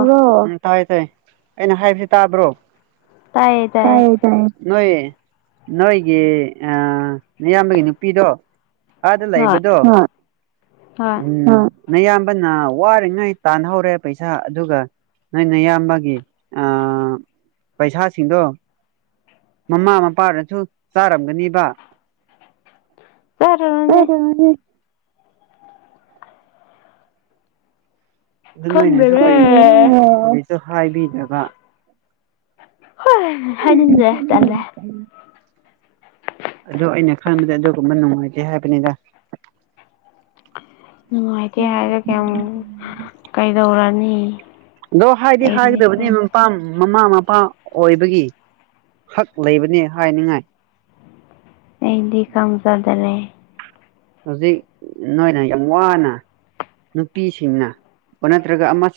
ꯑꯣ ꯎꯝ ꯇꯥꯏ ꯇꯥꯏ ꯑꯩꯅ ꯍꯥꯏꯕꯁꯤ ꯇꯥꯕ꯭ꯔꯣ ꯇꯥꯏꯌꯦ ꯇꯥꯏꯌꯦ ꯅꯣꯏ ꯅꯣꯏꯒꯤ ꯑꯌꯥꯝꯕꯒꯤ ꯅꯨꯄꯤꯗꯣ ꯑꯗꯥ ꯂꯩ ꯍꯣꯏ ꯕꯗꯣ ꯍꯣꯏ ꯎꯝ ꯅ ꯑꯌꯥꯝꯕꯅ ꯋꯥꯔꯤꯉꯩ ꯇꯥꯟꯍꯧꯔꯦ ꯄꯩꯁꯥ ꯄꯩꯁꯥ ꯑꯗꯨꯒ ꯅꯣꯏꯅ ꯏꯌꯥꯝꯕꯒꯤ ꯑꯥ ꯄꯩꯁꯥꯁꯤꯡꯗꯣ ꯃꯃꯥ ꯃꯄꯥꯅꯁꯨ ꯆꯥꯔꯝꯒꯅꯤꯕ ꯑ ꯆꯥꯔꯨꯔꯅꯤ [unintelligible] ꯑꯗꯨ ꯅꯣꯏꯅꯁꯨ ꯈꯪꯗꯔꯦ ꯀꯔꯤꯁꯨ ꯍꯥꯏꯕꯤꯗꯒ ꯍꯣꯏ ꯐ ꯍꯥꯏꯅꯤꯡꯗꯦ ꯇꯜꯂꯦ [unintelligible] ꯑꯗꯣ ꯑꯩꯅ ꯈꯪꯕꯗ ꯑꯗꯨꯒꯨꯝꯕ ꯅꯨꯡꯉꯥꯏꯇꯦ ꯍꯥꯏꯕꯅꯤꯗ ꯅꯨꯡꯉꯥꯏꯇꯦ ꯍꯥꯏꯁꯨ ꯀꯩ ꯀꯩꯗꯧꯔꯅꯤ ꯑꯗꯣ ꯍꯥꯏꯗꯤ ꯑꯩꯗꯤ ꯍꯥꯏꯒꯗꯕꯅꯦ ꯈꯪ ꯃꯄꯥ ꯃꯃꯥ ꯃ ꯅꯨꯄꯥ ꯑꯣꯏꯕꯒꯤ ꯍꯛ ꯂꯩꯕꯅꯦ ꯍꯥꯏꯅꯤꯡꯉꯥꯏ ꯏꯗꯤ ꯀꯝꯆꯥꯥꯗ ꯂꯩꯦ ꯍꯧꯖꯤꯛ ꯅꯣꯏꯅ ꯌꯥꯝ ꯋꯥꯅ ꯅꯨꯄꯤꯁꯤꯡꯅ ꯅꯠꯇ꯭ꯔꯒ ꯑꯃ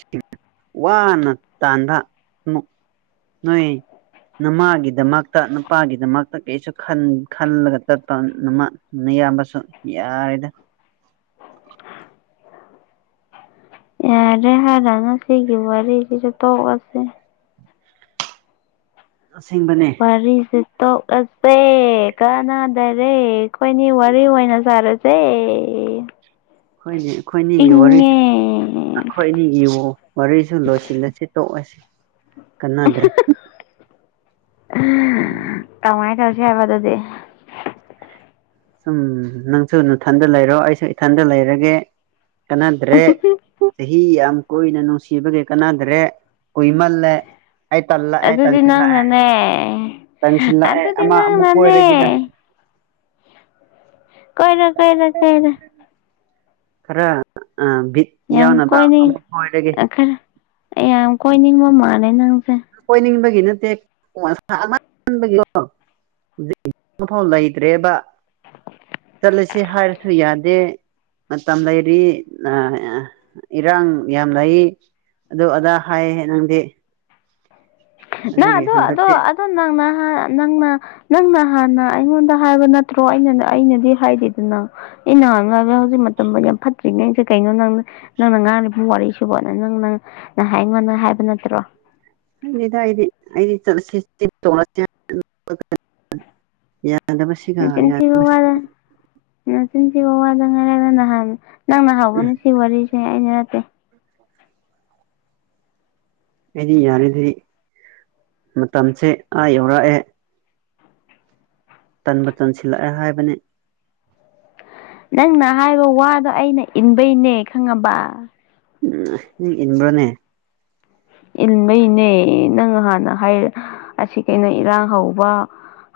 ꯋꯥꯅ ꯇꯥꯟꯊꯅꯨ ꯑꯃꯨꯛ ꯅꯣꯏ ꯅꯃꯥꯒꯤꯗꯃꯛꯇ ꯅꯨꯄꯥꯒꯤꯗꯃꯛꯇ ꯀꯩꯁꯨ ꯈꯜꯂꯒ ꯆꯠꯄ ꯏꯌꯥꯝꯕꯁꯨ ꯌꯥꯔꯦꯗ ꯌꯥꯔꯦ ꯍꯥꯏꯔꯅꯨ ꯁꯤꯒꯤ ꯋꯥꯔꯤꯔꯦꯗꯤꯁꯨ ꯇꯒꯁꯦ ꯑꯁꯦꯡꯕꯅꯦ ꯋꯥꯔꯤ ꯁꯦ ꯇꯣꯛꯂꯁꯦ ꯀꯅꯥꯗꯔꯦ ꯑꯩꯈꯣꯏꯅꯤ ꯋꯥꯔꯤ ꯑꯣꯏꯅ ꯁꯥꯔꯁꯦ ꯍꯣꯏꯅꯦ ꯑꯩꯈꯣꯏꯅꯤꯒꯤ ꯋꯥꯔꯤ ꯏꯪꯉꯦ ꯑꯩꯈꯣꯏꯅꯤꯒꯤ ꯋꯥꯔꯤꯁꯨ ꯂꯣꯏꯁꯤꯜꯂꯁꯤ ꯇꯣꯛꯑꯁꯤ ꯀꯅꯥꯗ꯭ꯔꯦ ꯀꯃꯥꯏ ꯇꯧꯁꯦ ꯍꯥꯏꯕ ꯑꯗꯨꯗꯤ ꯁꯨꯝ ꯅꯪꯁꯨ ꯅꯨꯡꯊꯟꯗ ꯂꯩꯔꯣ ꯑꯩꯁꯨ ꯏꯊꯟꯗ ꯂꯩꯔꯒꯦ ꯀꯅꯥꯗ꯭ꯔꯦ ꯆꯍꯤ ꯌꯥꯝ ꯀꯣꯏꯏꯅ ꯅꯨꯡꯁꯤꯕꯒꯤ ꯀꯥꯟꯅꯗ꯭ꯔꯦ ꯀꯨꯏꯃꯜꯂꯦ ꯑꯩ ꯇꯜꯂꯛ ꯑꯦ ꯑꯗꯨꯗꯤ ꯇꯜꯁꯤꯜꯂꯑꯦ ꯅꯪꯅꯅꯦ ꯇꯟꯁꯤꯜꯂꯛꯑꯦ ꯑꯗꯨꯗꯤ ꯑꯃ ꯑꯃꯨꯛ ꯀ ꯅꯪꯅꯅꯦ ꯑꯣꯏꯔꯒꯤꯗ ꯀꯣꯏꯔꯣ ꯀꯣꯏꯔꯣ ꯀꯣꯏꯔꯣ ꯈꯔ ꯑꯥ ꯕꯤꯠ ꯌꯥꯝ ꯌꯥꯎꯅꯕ ꯑꯃꯨꯛ ꯑꯣꯏꯔꯒꯦ ꯑꯦ ꯌꯥꯝ ꯀꯣꯏꯅꯤꯡ ꯃꯃꯥꯅꯦ ꯅꯪ ꯀꯣꯏꯅꯤꯡꯕꯒꯤ ꯅꯠꯇꯦꯒꯤ ꯍꯧꯖꯤ ꯃꯥꯎ ꯂꯩꯇ꯭ꯔꯦꯕ ꯆꯂ ꯁꯤ ꯍꯥꯔꯁꯨ ꯌꯥꯅꯤ ꯃꯇꯝ ꯂꯩꯔꯤ ꯅꯥ ꯑꯥ ꯏꯔꯥꯡ ꯌꯥꯝ ꯂꯩ ꯑꯗꯨ ꯑꯗ ꯍꯥꯏꯦ ꯅꯪꯗꯤ ꯅꯪ ꯑꯗꯨꯒꯤ ꯑꯗꯨꯗꯣ ꯑꯗꯣ ꯍꯟꯗꯛꯇꯤ ꯑꯣ ꯅꯪꯅ ꯅꯪꯅ ꯅꯪꯅ ꯍꯥꯟꯅ ꯑꯩꯉꯣꯟꯗ ꯍꯥꯏꯕ ꯅꯠꯇ꯭ꯔꯣ ꯑꯩꯅ ꯑꯩꯅꯗꯤ ꯍꯥꯏꯗꯦꯗꯅ ꯑꯩꯅꯥꯡꯉꯒ ꯍꯧꯖꯤꯛ ꯃꯇꯝ ꯌꯥꯝ ꯐꯠꯇ꯭ꯔꯤ ꯅꯁꯦ ꯀꯩꯅꯣ ꯅꯪ ꯅꯪꯅ ꯉꯥꯡꯂꯤꯔꯤꯕ ꯋꯥꯔꯤ ꯁꯕꯣꯅ ꯅꯪ ꯅꯪ ꯅꯍꯥꯛ ꯑꯩꯉꯣꯟꯗ ꯍꯥꯏꯕ ꯅꯠꯇ꯭ꯔ ꯎꯝ [unintelligible] ꯅꯆꯤꯟ ꯊꯤꯕꯥ ꯋꯥꯔꯥ ꯎꯝ ꯆꯤꯟꯁꯤꯕ ꯋꯥꯗ ꯉꯥꯏꯔꯒ ꯅꯍꯥꯟ ꯅꯪ ꯅ ꯍꯥꯎꯕꯅ ꯁꯤ ꯋꯥꯔꯤꯁꯨꯦ ꯑꯩꯅ ꯅꯠꯇꯦ ꯑꯩꯗꯤ ꯌꯥꯔꯗꯤ ꯃꯇꯝꯁꯦ ꯑꯥ ꯌꯧꯔꯛꯑꯦ ꯇꯟꯕ ꯇꯟꯁꯤꯜꯂꯛꯑꯦ ꯍꯥꯏꯕꯅꯦ ꯅꯪꯅ ꯍꯥꯏꯕ ꯋꯥꯗꯣ ꯑꯩꯅ ꯏꯟꯕꯩꯅꯦ ꯈꯪꯉꯕ ꯎꯝ ꯏꯟꯕꯅꯦ ꯏꯟꯕꯩꯅꯦ ꯅꯪ ꯍꯥꯟꯅ ꯍꯥꯏ ꯑꯁꯤ ꯀꯩꯅꯣ ꯏꯔꯥꯡ ꯍꯧꯕ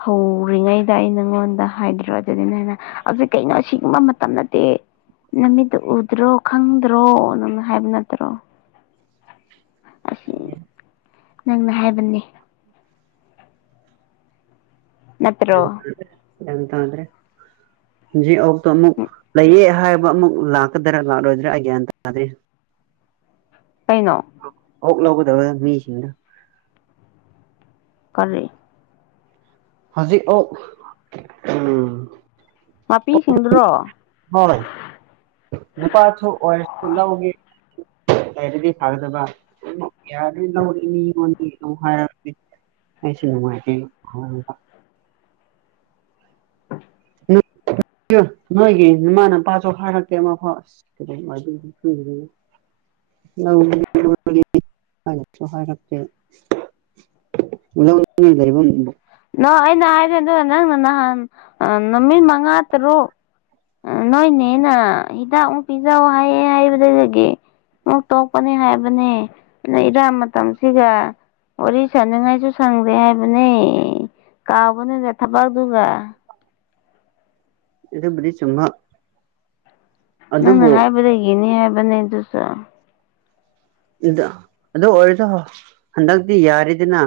ꯍꯧꯔꯤꯉꯩꯗ ꯑꯩ ꯅꯪꯉꯣꯟꯗ ꯍꯥꯏꯗ꯭ꯔꯣ ꯑꯗꯨꯅꯤꯅ ꯍꯅ ꯍꯧꯖꯤꯛ ꯀꯩꯅꯣ ꯁꯤꯒꯨꯝꯕ ꯃꯇꯝ ꯅꯠꯇꯦ ꯅꯃꯤꯠꯇꯨ ꯎꯗ꯭ꯔꯣ ꯈꯪꯗ꯭ꯔꯣ ꯅꯪꯅ ꯍꯥꯏꯕ ꯅꯠꯇ꯭ꯔꯣ ꯑꯁꯤ ꯍꯥꯏꯗꯦ ꯅꯪꯅ ꯍꯥꯏꯕꯅꯦ ꯅꯠꯇ꯭ꯔꯣ ꯒ꯭ꯌꯥꯟ ꯇꯥꯗ꯭ꯔꯦ ꯍꯧꯖꯤꯛ ꯑꯣꯛꯇꯨ ꯑꯃꯨꯛ ꯂꯩꯌꯦ ꯍꯥꯏ ꯑꯃꯨꯛ ꯂꯥꯛꯀꯗ꯭ꯔꯥ ꯂꯥꯛꯂꯣꯏꯗ꯭ꯔꯥ ꯑꯩ ꯒ꯭ꯌꯥꯟ ꯇꯥꯗꯦ ꯀꯩꯅꯣ ꯑꯣꯛ ꯂꯧꯒꯗꯕꯗ ꯃꯤꯁꯤꯡꯗꯨ ꯀꯔꯔꯤ ꯍꯧꯖꯤꯛ ꯑꯣꯛ ꯎꯝ ꯃꯄꯤꯁꯤꯡꯗꯨꯔꯣ ꯍꯣꯏ ꯅꯨꯄꯥꯁꯨ ꯑꯣꯏꯔꯁꯨ ꯂꯧꯒꯦ ꯂꯩꯔꯗꯤ ꯐꯒꯗꯕ ꯌꯥꯔꯗꯤ [unintelligible] ꯑꯩꯁꯦ [unintelligible] [unintelligible] [unintelligible] ꯅꯣꯏꯒꯤ ꯅꯃꯥꯅꯄꯥꯁꯨ ꯍꯥꯏꯔꯛꯇꯦ ꯑꯃꯐꯥꯎ [unintelligible] ꯂꯧ [unintelligible] ꯀꯔꯤꯁꯨ ꯍꯥꯢꯔꯛꯇꯦ ꯂꯧ [unintelligible] ꯂꯩꯕꯝ ꯑ ꯑꯩꯅ ꯍꯥꯏꯔꯦ ꯑꯗꯨꯒ ꯅꯪꯅ ꯅꯍꯥꯟ ꯅꯨꯃꯤꯠ ꯃꯉꯥ ꯇꯔꯨꯛ ꯅꯣꯏꯅꯦꯅ ꯍꯤꯗꯥꯛ ꯑꯃꯨꯛ ꯄꯤꯖꯧ ꯍꯥꯏꯌꯦ ꯍꯥꯏꯕꯗꯨꯗꯒꯤ ꯑꯣꯛ ꯇꯣꯛꯄꯅꯤ ꯍꯥꯏꯕꯅꯦ ꯂꯩꯅ ꯃꯇꯝꯁꯤꯒ ꯋꯥꯔꯤ ꯁꯅꯉꯥꯏꯁꯨ ꯁꯪꯗꯦ ꯍꯥꯏꯕꯅꯦ ꯀꯥꯎꯕꯅꯤꯅ ꯊꯕꯛꯗꯨꯒ ꯑꯗꯨꯕꯨꯗꯤ ꯆꯨꯝꯕ ꯅꯪꯅ ꯑꯗꯨꯕꯨ ꯍꯥꯏꯕꯗꯒꯤꯅꯤ ꯍꯥꯏꯕꯅꯦ ꯑꯗꯨꯁꯨ ꯑꯗꯨꯗ ꯑꯗꯨ ꯑꯣꯏꯔꯁꯨ ꯍꯟꯗꯛꯇꯤ ꯌꯥꯔꯤꯗꯅ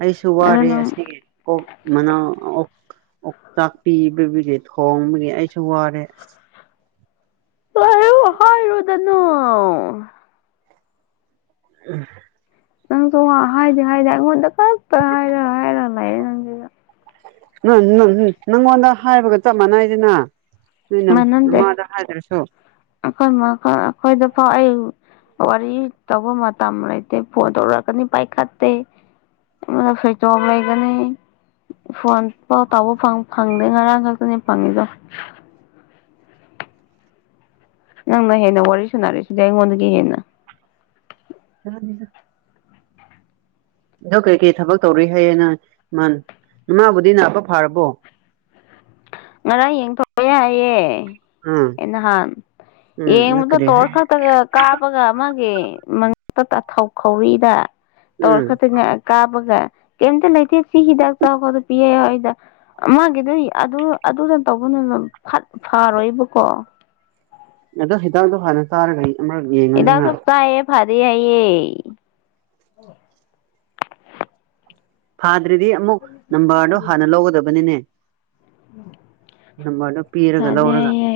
ꯑꯩꯁꯨ ꯑꯗꯨ ꯋꯥꯔꯦ ꯅꯪ ꯑꯁꯤꯒꯤ ꯀꯣꯛ ꯃꯅꯥ ꯑꯣꯛꯆꯥꯛꯄꯤꯕꯕꯨꯒꯤ ꯊꯣꯡꯕꯒꯤ ꯑꯩꯁꯨ ꯋꯥꯔꯦ ꯑꯁ [unintelligible] ꯍꯥꯏꯔꯨꯗꯅꯣ ꯎꯝ ꯅꯪꯁꯨ ꯍꯥꯏꯗꯤ ꯍꯥꯏꯗꯦ ꯑꯩꯉꯣꯟꯗ ꯈꯛꯇ ꯍꯥꯏꯔ ꯍꯥꯏꯔ ꯂꯩꯔꯦ ꯅꯪꯁꯤꯁꯨ ꯅ ꯅ ꯅꯪ ꯅꯪꯉꯣꯟꯗ ꯍꯥꯏꯕꯒ ꯆꯞ ꯃꯥꯟꯅꯩꯗꯅ ꯅꯣꯏꯅ ꯃꯅꯟꯗꯦ ꯅꯃꯥꯗ ꯍꯥꯏꯗ꯭ꯔꯁꯨ ꯑꯩꯈꯣꯏ ꯃꯥ ꯑꯩꯈꯣꯏꯗꯨ ꯍꯣ ꯑꯩ ꯋꯥꯔꯤ ꯇꯧꯕ ꯃꯇꯝ ꯂꯩꯇꯦ ꯐꯣꯟ ꯇꯧꯔꯛꯀꯅꯤ ꯄꯥꯏꯈꯠꯇꯦ ꯁ꯭ꯋꯤꯠꯁ ꯑꯣꯐ ꯂꯩꯒꯅꯤ ꯐꯣꯟ ꯄꯥꯎ ꯇꯥꯎꯕ ꯐꯪꯗꯦ ꯉꯔꯥꯡ ꯈꯛꯇꯅꯤ ꯐꯪꯉꯤꯗꯣ ꯅꯪꯅ ꯍꯦꯟꯅ ꯋꯥꯔꯤ ꯁꯨꯅꯔꯤꯁꯤꯗꯤ ꯑꯩꯉꯣꯟꯗꯒꯤ ꯍꯦꯟꯅ ꯌꯥꯅꯤꯅ ꯑꯗꯨ ꯀꯩꯀꯩ ꯊꯕꯛ ꯇꯧꯔꯤ ꯍꯥꯏꯌꯦ ꯅꯪ ꯏꯃꯥꯅ ꯏꯃꯥꯕꯨꯗꯤ ꯅꯥꯕ ꯐꯥꯔꯕꯣ [inaudible] ꯉꯔꯥꯡ ꯌꯦꯡꯊꯣꯛꯑꯦ ꯍꯥꯏꯌꯦ ꯎꯝ ꯑꯦ ꯅꯍꯥꯟ ꯎꯝ ꯅ ꯌꯦꯡꯕꯗ ꯀꯔꯤ ꯇꯣꯔ ꯍꯥꯏ ꯈꯛꯇꯒ ꯀꯥꯞꯄꯒ ꯑꯃꯒꯤ ꯊꯥꯎ ꯈꯧꯔꯤꯗ ꯇꯧꯔ ꯎꯝ ꯈꯛꯇꯅ ꯀꯥꯕꯒ ꯀꯩꯇ ꯂꯩꯇꯦ ꯁꯤ ꯍꯤꯗꯥꯛ ꯆꯥꯎꯕꯗ ꯄꯤꯌꯦ ꯑꯩꯗ ꯃꯥꯒꯤꯗ ꯑꯗꯨ ꯑꯗꯨꯅ ꯇꯧꯕꯅꯤꯅ ꯐꯠ ꯐꯔꯣꯏꯕꯀꯣ ꯑꯗꯣ ꯍꯤꯗꯥꯛꯗꯣ ꯍꯥꯟꯅ ꯇꯥꯔꯒꯩ ꯑꯃꯛ ꯌꯦꯡꯉꯨꯅꯤꯅ ꯐꯗꯏꯌꯦ ꯐꯥꯗ꯭ꯔꯗꯤ ꯑꯃꯨꯛ ꯅꯝꯕꯔꯗꯣ ꯍꯥꯟꯅ ꯂꯧꯒꯗꯕꯅꯤꯅꯦ ꯅꯝꯕꯔꯗꯣ ꯄꯤꯔꯒ ꯂꯧꯔꯒ ꯐꯗꯌ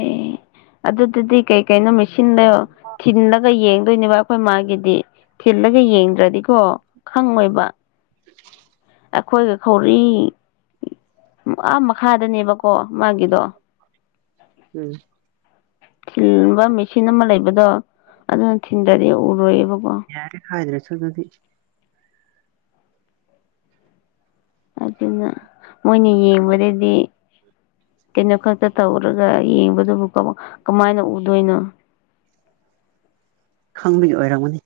ꯑꯗꯨꯗꯨꯗꯤ ꯀꯩ ꯀꯩꯅꯣ ꯃꯦꯆꯤꯟꯗ ꯊꯤꯟꯜꯂꯒ ꯌꯦꯡ ꯑꯗꯨꯗꯣꯏꯅꯦꯕ ꯑꯩꯈꯣꯏ ꯃꯥꯒꯤꯗꯤ ꯊꯤꯜꯂꯒ ꯌꯦꯡꯗ꯭ꯔꯗꯤꯀꯣ ꯈꯪꯉꯣꯏꯕ ꯑꯩꯈꯣꯏꯒ ꯀꯧꯔꯤ ꯑꯥ ꯃꯈꯥꯗꯅꯦꯕꯀꯣ ꯃꯥꯒꯤꯗꯣ ꯎꯝ ꯊꯤꯟꯕ ꯃꯦꯆꯤꯟ ꯑꯃ ꯂꯩꯕꯗꯣ ꯑꯗꯨꯅ ꯊꯤꯟꯗ꯭ꯔꯗꯤ ꯎꯔꯣꯏꯌꯦꯕꯀꯣ ꯁꯒꯗꯤ ꯑꯗꯨꯅ ꯃꯣꯏꯅ ꯌꯦꯡꯕꯗꯗꯤ ꯀꯩꯅ ꯈꯛꯇꯇ ꯇꯧꯔꯒ ꯌꯦ ꯕꯨ ꯀꯃꯥꯏꯅ ꯎꯗꯣꯏꯅꯣ ꯈꯪꯕꯒꯤ ꯑꯣꯏꯔꯝꯒꯅꯤ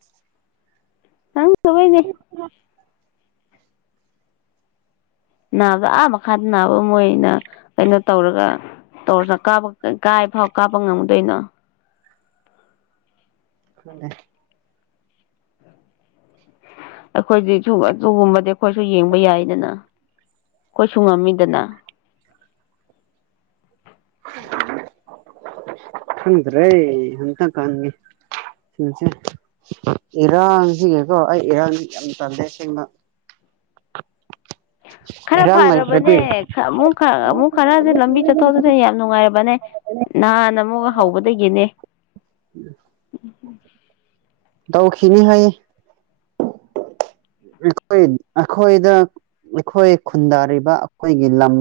ꯅꯪ ꯊꯣꯏꯅꯦꯦ ꯅꯥꯕꯗ ꯑꯥ ꯃꯈꯥꯗ ꯅꯥꯕ ꯃꯣꯏꯅ ꯀꯩꯅꯣ ꯇꯧꯔꯒ ꯇꯧꯔ ꯀꯥꯕ ꯀꯥꯏ ꯐꯥꯎ ꯀꯥꯞꯄ ꯉꯝꯗꯣꯏꯅꯣ ꯑꯗꯦ ꯑꯩꯈꯣꯏꯁꯤ ꯁ ꯑꯗꯨꯒꯨꯝꯕꯗꯤ ꯑꯩꯈꯣꯏꯁꯨ ꯌꯦꯡꯕ ꯌꯥꯏꯗꯅ ꯑꯩꯈꯣꯏꯁꯨꯨꯡ ꯉꯝꯃꯤꯗꯅ ꯍꯪꯗ꯭ꯔꯦ ꯍꯇ ꯀꯥꯟꯅꯤ ꯁꯤꯁꯦ ꯏꯔꯥꯡꯁꯤꯒꯦꯀꯣ ꯑꯩ ꯏꯔꯥꯡ ꯌꯥꯝ ꯇꯜꯗꯦ ꯁꯦꯡꯅ [unintelligible] ꯈꯔ ꯐꯔꯕꯅꯦ ꯂꯩꯇ꯭ꯔꯗꯤ ꯑꯃꯨꯛ ꯑꯃꯨꯛ ꯈꯔꯁꯦ ꯂꯝꯕꯤ ꯆꯠꯊꯣꯛꯗꯁꯦ ꯌꯥꯝ ꯅꯨꯡꯉꯥꯏꯔꯕꯅꯦ ꯅꯍꯥꯟ ꯑꯃꯨꯛꯒ ꯍꯧꯕꯗꯒꯤꯅꯦ ꯎ ꯎꯝ ꯇꯥꯎꯈꯦꯅꯤ ꯍꯥꯏꯌꯦ ꯑꯩꯈꯣꯏ ꯑꯩꯈꯣꯏꯗ ꯑꯩꯈꯣꯏ ꯈꯨꯟꯗꯥꯔꯤꯕ ꯑꯩꯈꯣꯏꯒꯤ ꯂꯝ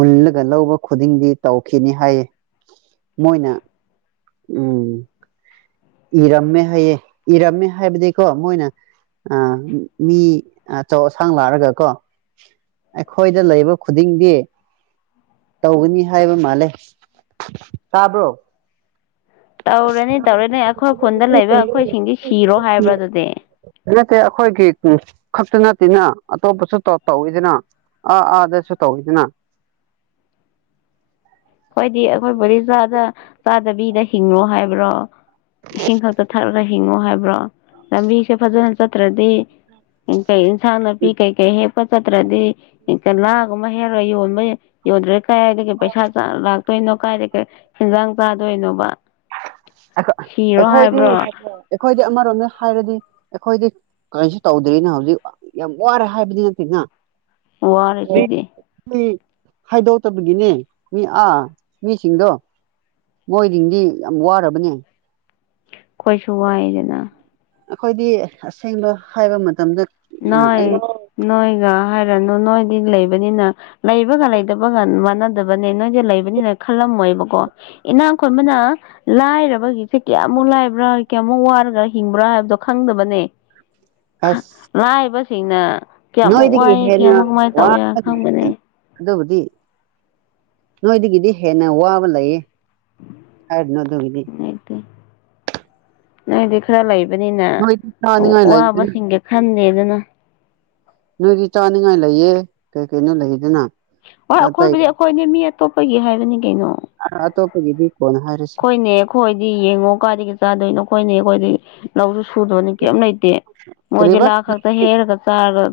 ꯃꯨꯜꯂꯒ ꯂꯧꯕ ꯈꯨꯗꯤꯡꯗꯤ ꯇꯧꯈꯤꯅꯤ ꯍꯥꯏꯌꯦ ꯃꯣꯏꯅ ꯎꯝ ꯏꯔꯝꯃꯦ ꯍꯥꯏꯌꯦꯦ ꯏꯔꯝꯃꯦ ꯍꯥꯏꯕꯗꯤꯀꯣ ꯃꯣꯏꯅ ꯑ ꯃꯤ ꯑꯆꯧ ꯑꯁꯥꯡ ꯂꯥꯛꯑꯒ ꯀꯣ ꯑꯩꯈꯣꯏꯗ ꯂꯩꯕ ꯈꯨꯗꯤꯡꯗꯤ ꯇꯧꯒꯅꯤ ꯍꯥꯏꯕ ꯃꯥꯜꯂꯦ ꯇꯥꯕ꯭ꯔꯣ ꯇꯧꯔꯅꯤ ꯇꯧꯔꯅꯤ ꯑꯩꯈꯣꯏ ꯈꯨꯟꯗ ꯂꯩꯕ ꯑꯩꯈꯣꯏꯁꯤꯡꯗꯤ ꯁꯤꯔꯣ ꯍꯥꯏꯕ꯭ꯔꯥ ꯑꯗꯨꯗꯤ ꯅꯠꯇꯦ ꯑꯩꯈꯣꯏꯒꯤ ꯈꯛꯇ ꯅꯠꯇꯦꯅ ꯑꯇꯣꯞꯄꯁꯨ ꯇꯧꯋꯤꯗꯅ ꯑꯥ ꯑꯥ ꯑꯗꯨꯁꯨ ꯇꯧꯋꯗꯅ ꯍꯣꯏꯗꯤ ꯑꯩꯈꯣꯏ ꯕꯔꯤꯖꯥꯗ ꯆꯥꯗꯕꯤꯗ ꯍꯤꯡꯉꯣ ꯍꯥꯏꯕ꯭ꯔꯣ ꯏꯁꯤꯡ ꯈꯛꯇ ꯊꯛꯂꯒ ꯍꯤꯡꯉꯣ ꯍꯥꯏꯕ꯭ꯔꯣ ꯂꯝꯕꯤꯁꯦ ꯐꯖꯅ ꯆꯠꯇ꯭ꯔꯗꯤ ꯀꯩ ꯏꯟꯁꯥꯡ- ꯅꯥꯄꯤ ꯀꯩ ꯀꯩ ꯍꯦꯛ ꯆꯠꯇ꯭ꯔꯗꯤ ꯀ ꯥꯂꯥꯒꯨꯝꯕ ꯍꯦꯛꯂ ꯌꯣꯟꯕ ꯌꯣꯟꯗ꯭ꯔꯦ ꯀꯥꯏꯗꯤ ꯄꯩꯁꯥ ꯂꯥꯛꯇꯣꯏꯅꯣ ꯀꯥꯏꯗꯥ- ꯀꯩ ꯍꯦꯟꯖꯥꯡ ꯆꯥꯗꯣꯏꯅꯣꯕ ꯑꯩꯈꯣꯢ ꯁꯤꯔꯣ ꯑꯩꯈꯣꯏꯗꯤ ꯍꯥꯏꯕ꯭ꯔꯣ ꯑꯩꯈꯣꯏꯗꯤ ꯑꯃꯔꯣꯝꯗ ꯍꯥꯏꯕꯗꯤ ꯑꯩꯈꯣꯏꯗꯤ ꯀꯔꯤꯖꯨ ꯇꯧꯗ꯭ꯔꯤꯅ ꯍꯧꯖꯤꯛ ꯌꯥꯝ ꯋꯥꯔꯦ ꯍꯥꯏꯕꯗꯤ ꯅꯠꯇꯦꯅ ꯋꯥꯔꯤꯁꯤꯗꯤ ꯍꯥꯏꯗꯣꯛꯇꯕꯒꯤꯅꯦ ꯃꯤ ꯑꯥ ꯃꯤꯁꯤꯡꯗꯣ ꯃꯣꯏꯖꯤꯡꯗꯤ ꯌꯥꯝ ꯋꯥꯔꯕꯅꯦ ꯈꯣꯏꯁꯨ ꯋꯥꯏꯑꯦꯗꯅ ꯑꯩꯈꯣꯏꯗꯤ ꯑꯥꯁꯦꯡꯕ ꯍꯥꯏꯕ ꯃꯇꯝꯗ ꯑ ꯑꯩ ꯅꯣꯏ-ꯅꯣꯏꯅ ꯍꯥꯏꯔꯅꯨ ꯅꯣꯏ ꯂꯩꯕꯅꯤꯅ ꯂꯩꯕꯒ-ꯂꯩꯇꯕꯒ ꯃꯥꯟꯅꯗꯕꯅꯦ ꯅꯣꯏꯖꯦ ꯂꯩꯕꯅꯤꯅ ꯈꯜꯂꯝꯃꯣꯏꯑꯥꯕ ꯀꯣ ꯏꯅꯥꯛ ꯈꯨꯟꯕꯅ ꯂꯥꯏꯔꯕꯒꯤ ꯁꯤ ꯀꯌꯥꯃꯨꯛ ꯂꯥꯏꯔꯕ꯭ꯔꯥ-ꯀꯌꯥꯃꯨꯛ ꯋꯥꯔꯒ ꯍꯤꯡꯕ꯭ꯔꯥ ꯍꯥꯏꯕꯗꯣ ꯈꯪꯗꯕꯅꯦ ꯑꯁ ꯂꯥꯏꯔꯕꯁꯤꯡꯅ ꯀꯌꯥꯃꯨꯛ ꯅꯣꯏꯗꯒꯤ ꯋꯥꯏ ꯍꯦꯟꯅ -ꯀꯌꯥꯃꯨꯛ ꯀꯃꯥꯏꯅ ꯇꯧꯏ ꯋꯥꯕ ꯈꯪꯕꯅꯦ ꯑꯗꯨꯕꯨꯗꯤ ꯅꯣꯏꯗꯒꯤꯗꯤ ꯍꯦꯟꯅꯥꯋꯥꯕ ꯂꯩꯌꯦ ꯍꯥꯏꯒꯅꯣ ꯑꯗꯨ ꯒꯤꯗꯤ ꯅꯣꯏꯗꯤ ꯅꯣꯏꯗꯤ ꯈꯔꯥ ꯂꯩꯕꯅꯤꯅ ꯅꯣꯏꯗꯤ ꯑꯋꯥ ꯆꯥꯅꯤꯡꯉꯥꯏ ꯂꯩꯗꯅ ꯋꯥꯕꯁꯤꯡꯒꯤ ꯈꯟꯗꯦꯗꯅ INAUDIBLE ꯅꯣꯏꯒꯤ ꯆꯥꯅꯤꯉꯥꯏ ꯂꯩꯌꯦ ꯀꯩ- ꯀꯩꯅꯣ ꯂꯩꯗꯅ ꯑꯣꯏ ꯑꯗꯣ ꯑꯇꯩ ꯑꯩꯈꯣꯏꯕꯨꯗꯤ ꯑꯩꯈꯣꯏꯅꯤ ꯃꯤ ꯑꯇꯣꯞꯄꯒꯤ ꯍꯥꯏꯕꯅꯤ ꯀꯩꯅꯣ ꯑꯥ ꯑꯇꯣꯞꯄꯒꯤꯗꯤ ꯀꯣꯟꯅ ꯍꯥꯏꯔꯁꯤ ꯈꯣꯏꯅꯦ ꯑꯩꯈꯣꯏꯗꯤ ꯌꯦꯡꯉꯣ ꯀꯥꯏꯗꯒꯤ ꯆꯥꯗꯣꯏꯅꯣ ꯈꯣꯏꯅꯦ ꯑꯩꯈꯣꯏꯗꯤ ꯂꯧꯖꯨ ꯁꯨꯗꯕꯅꯤ ꯀꯩꯝ ꯂꯩꯇꯦ ꯃꯣꯏꯗꯤ ꯀꯔꯤꯕ ꯂꯥ ꯈꯛꯇ ꯍꯦꯛꯑꯒ ꯆꯥꯔꯒ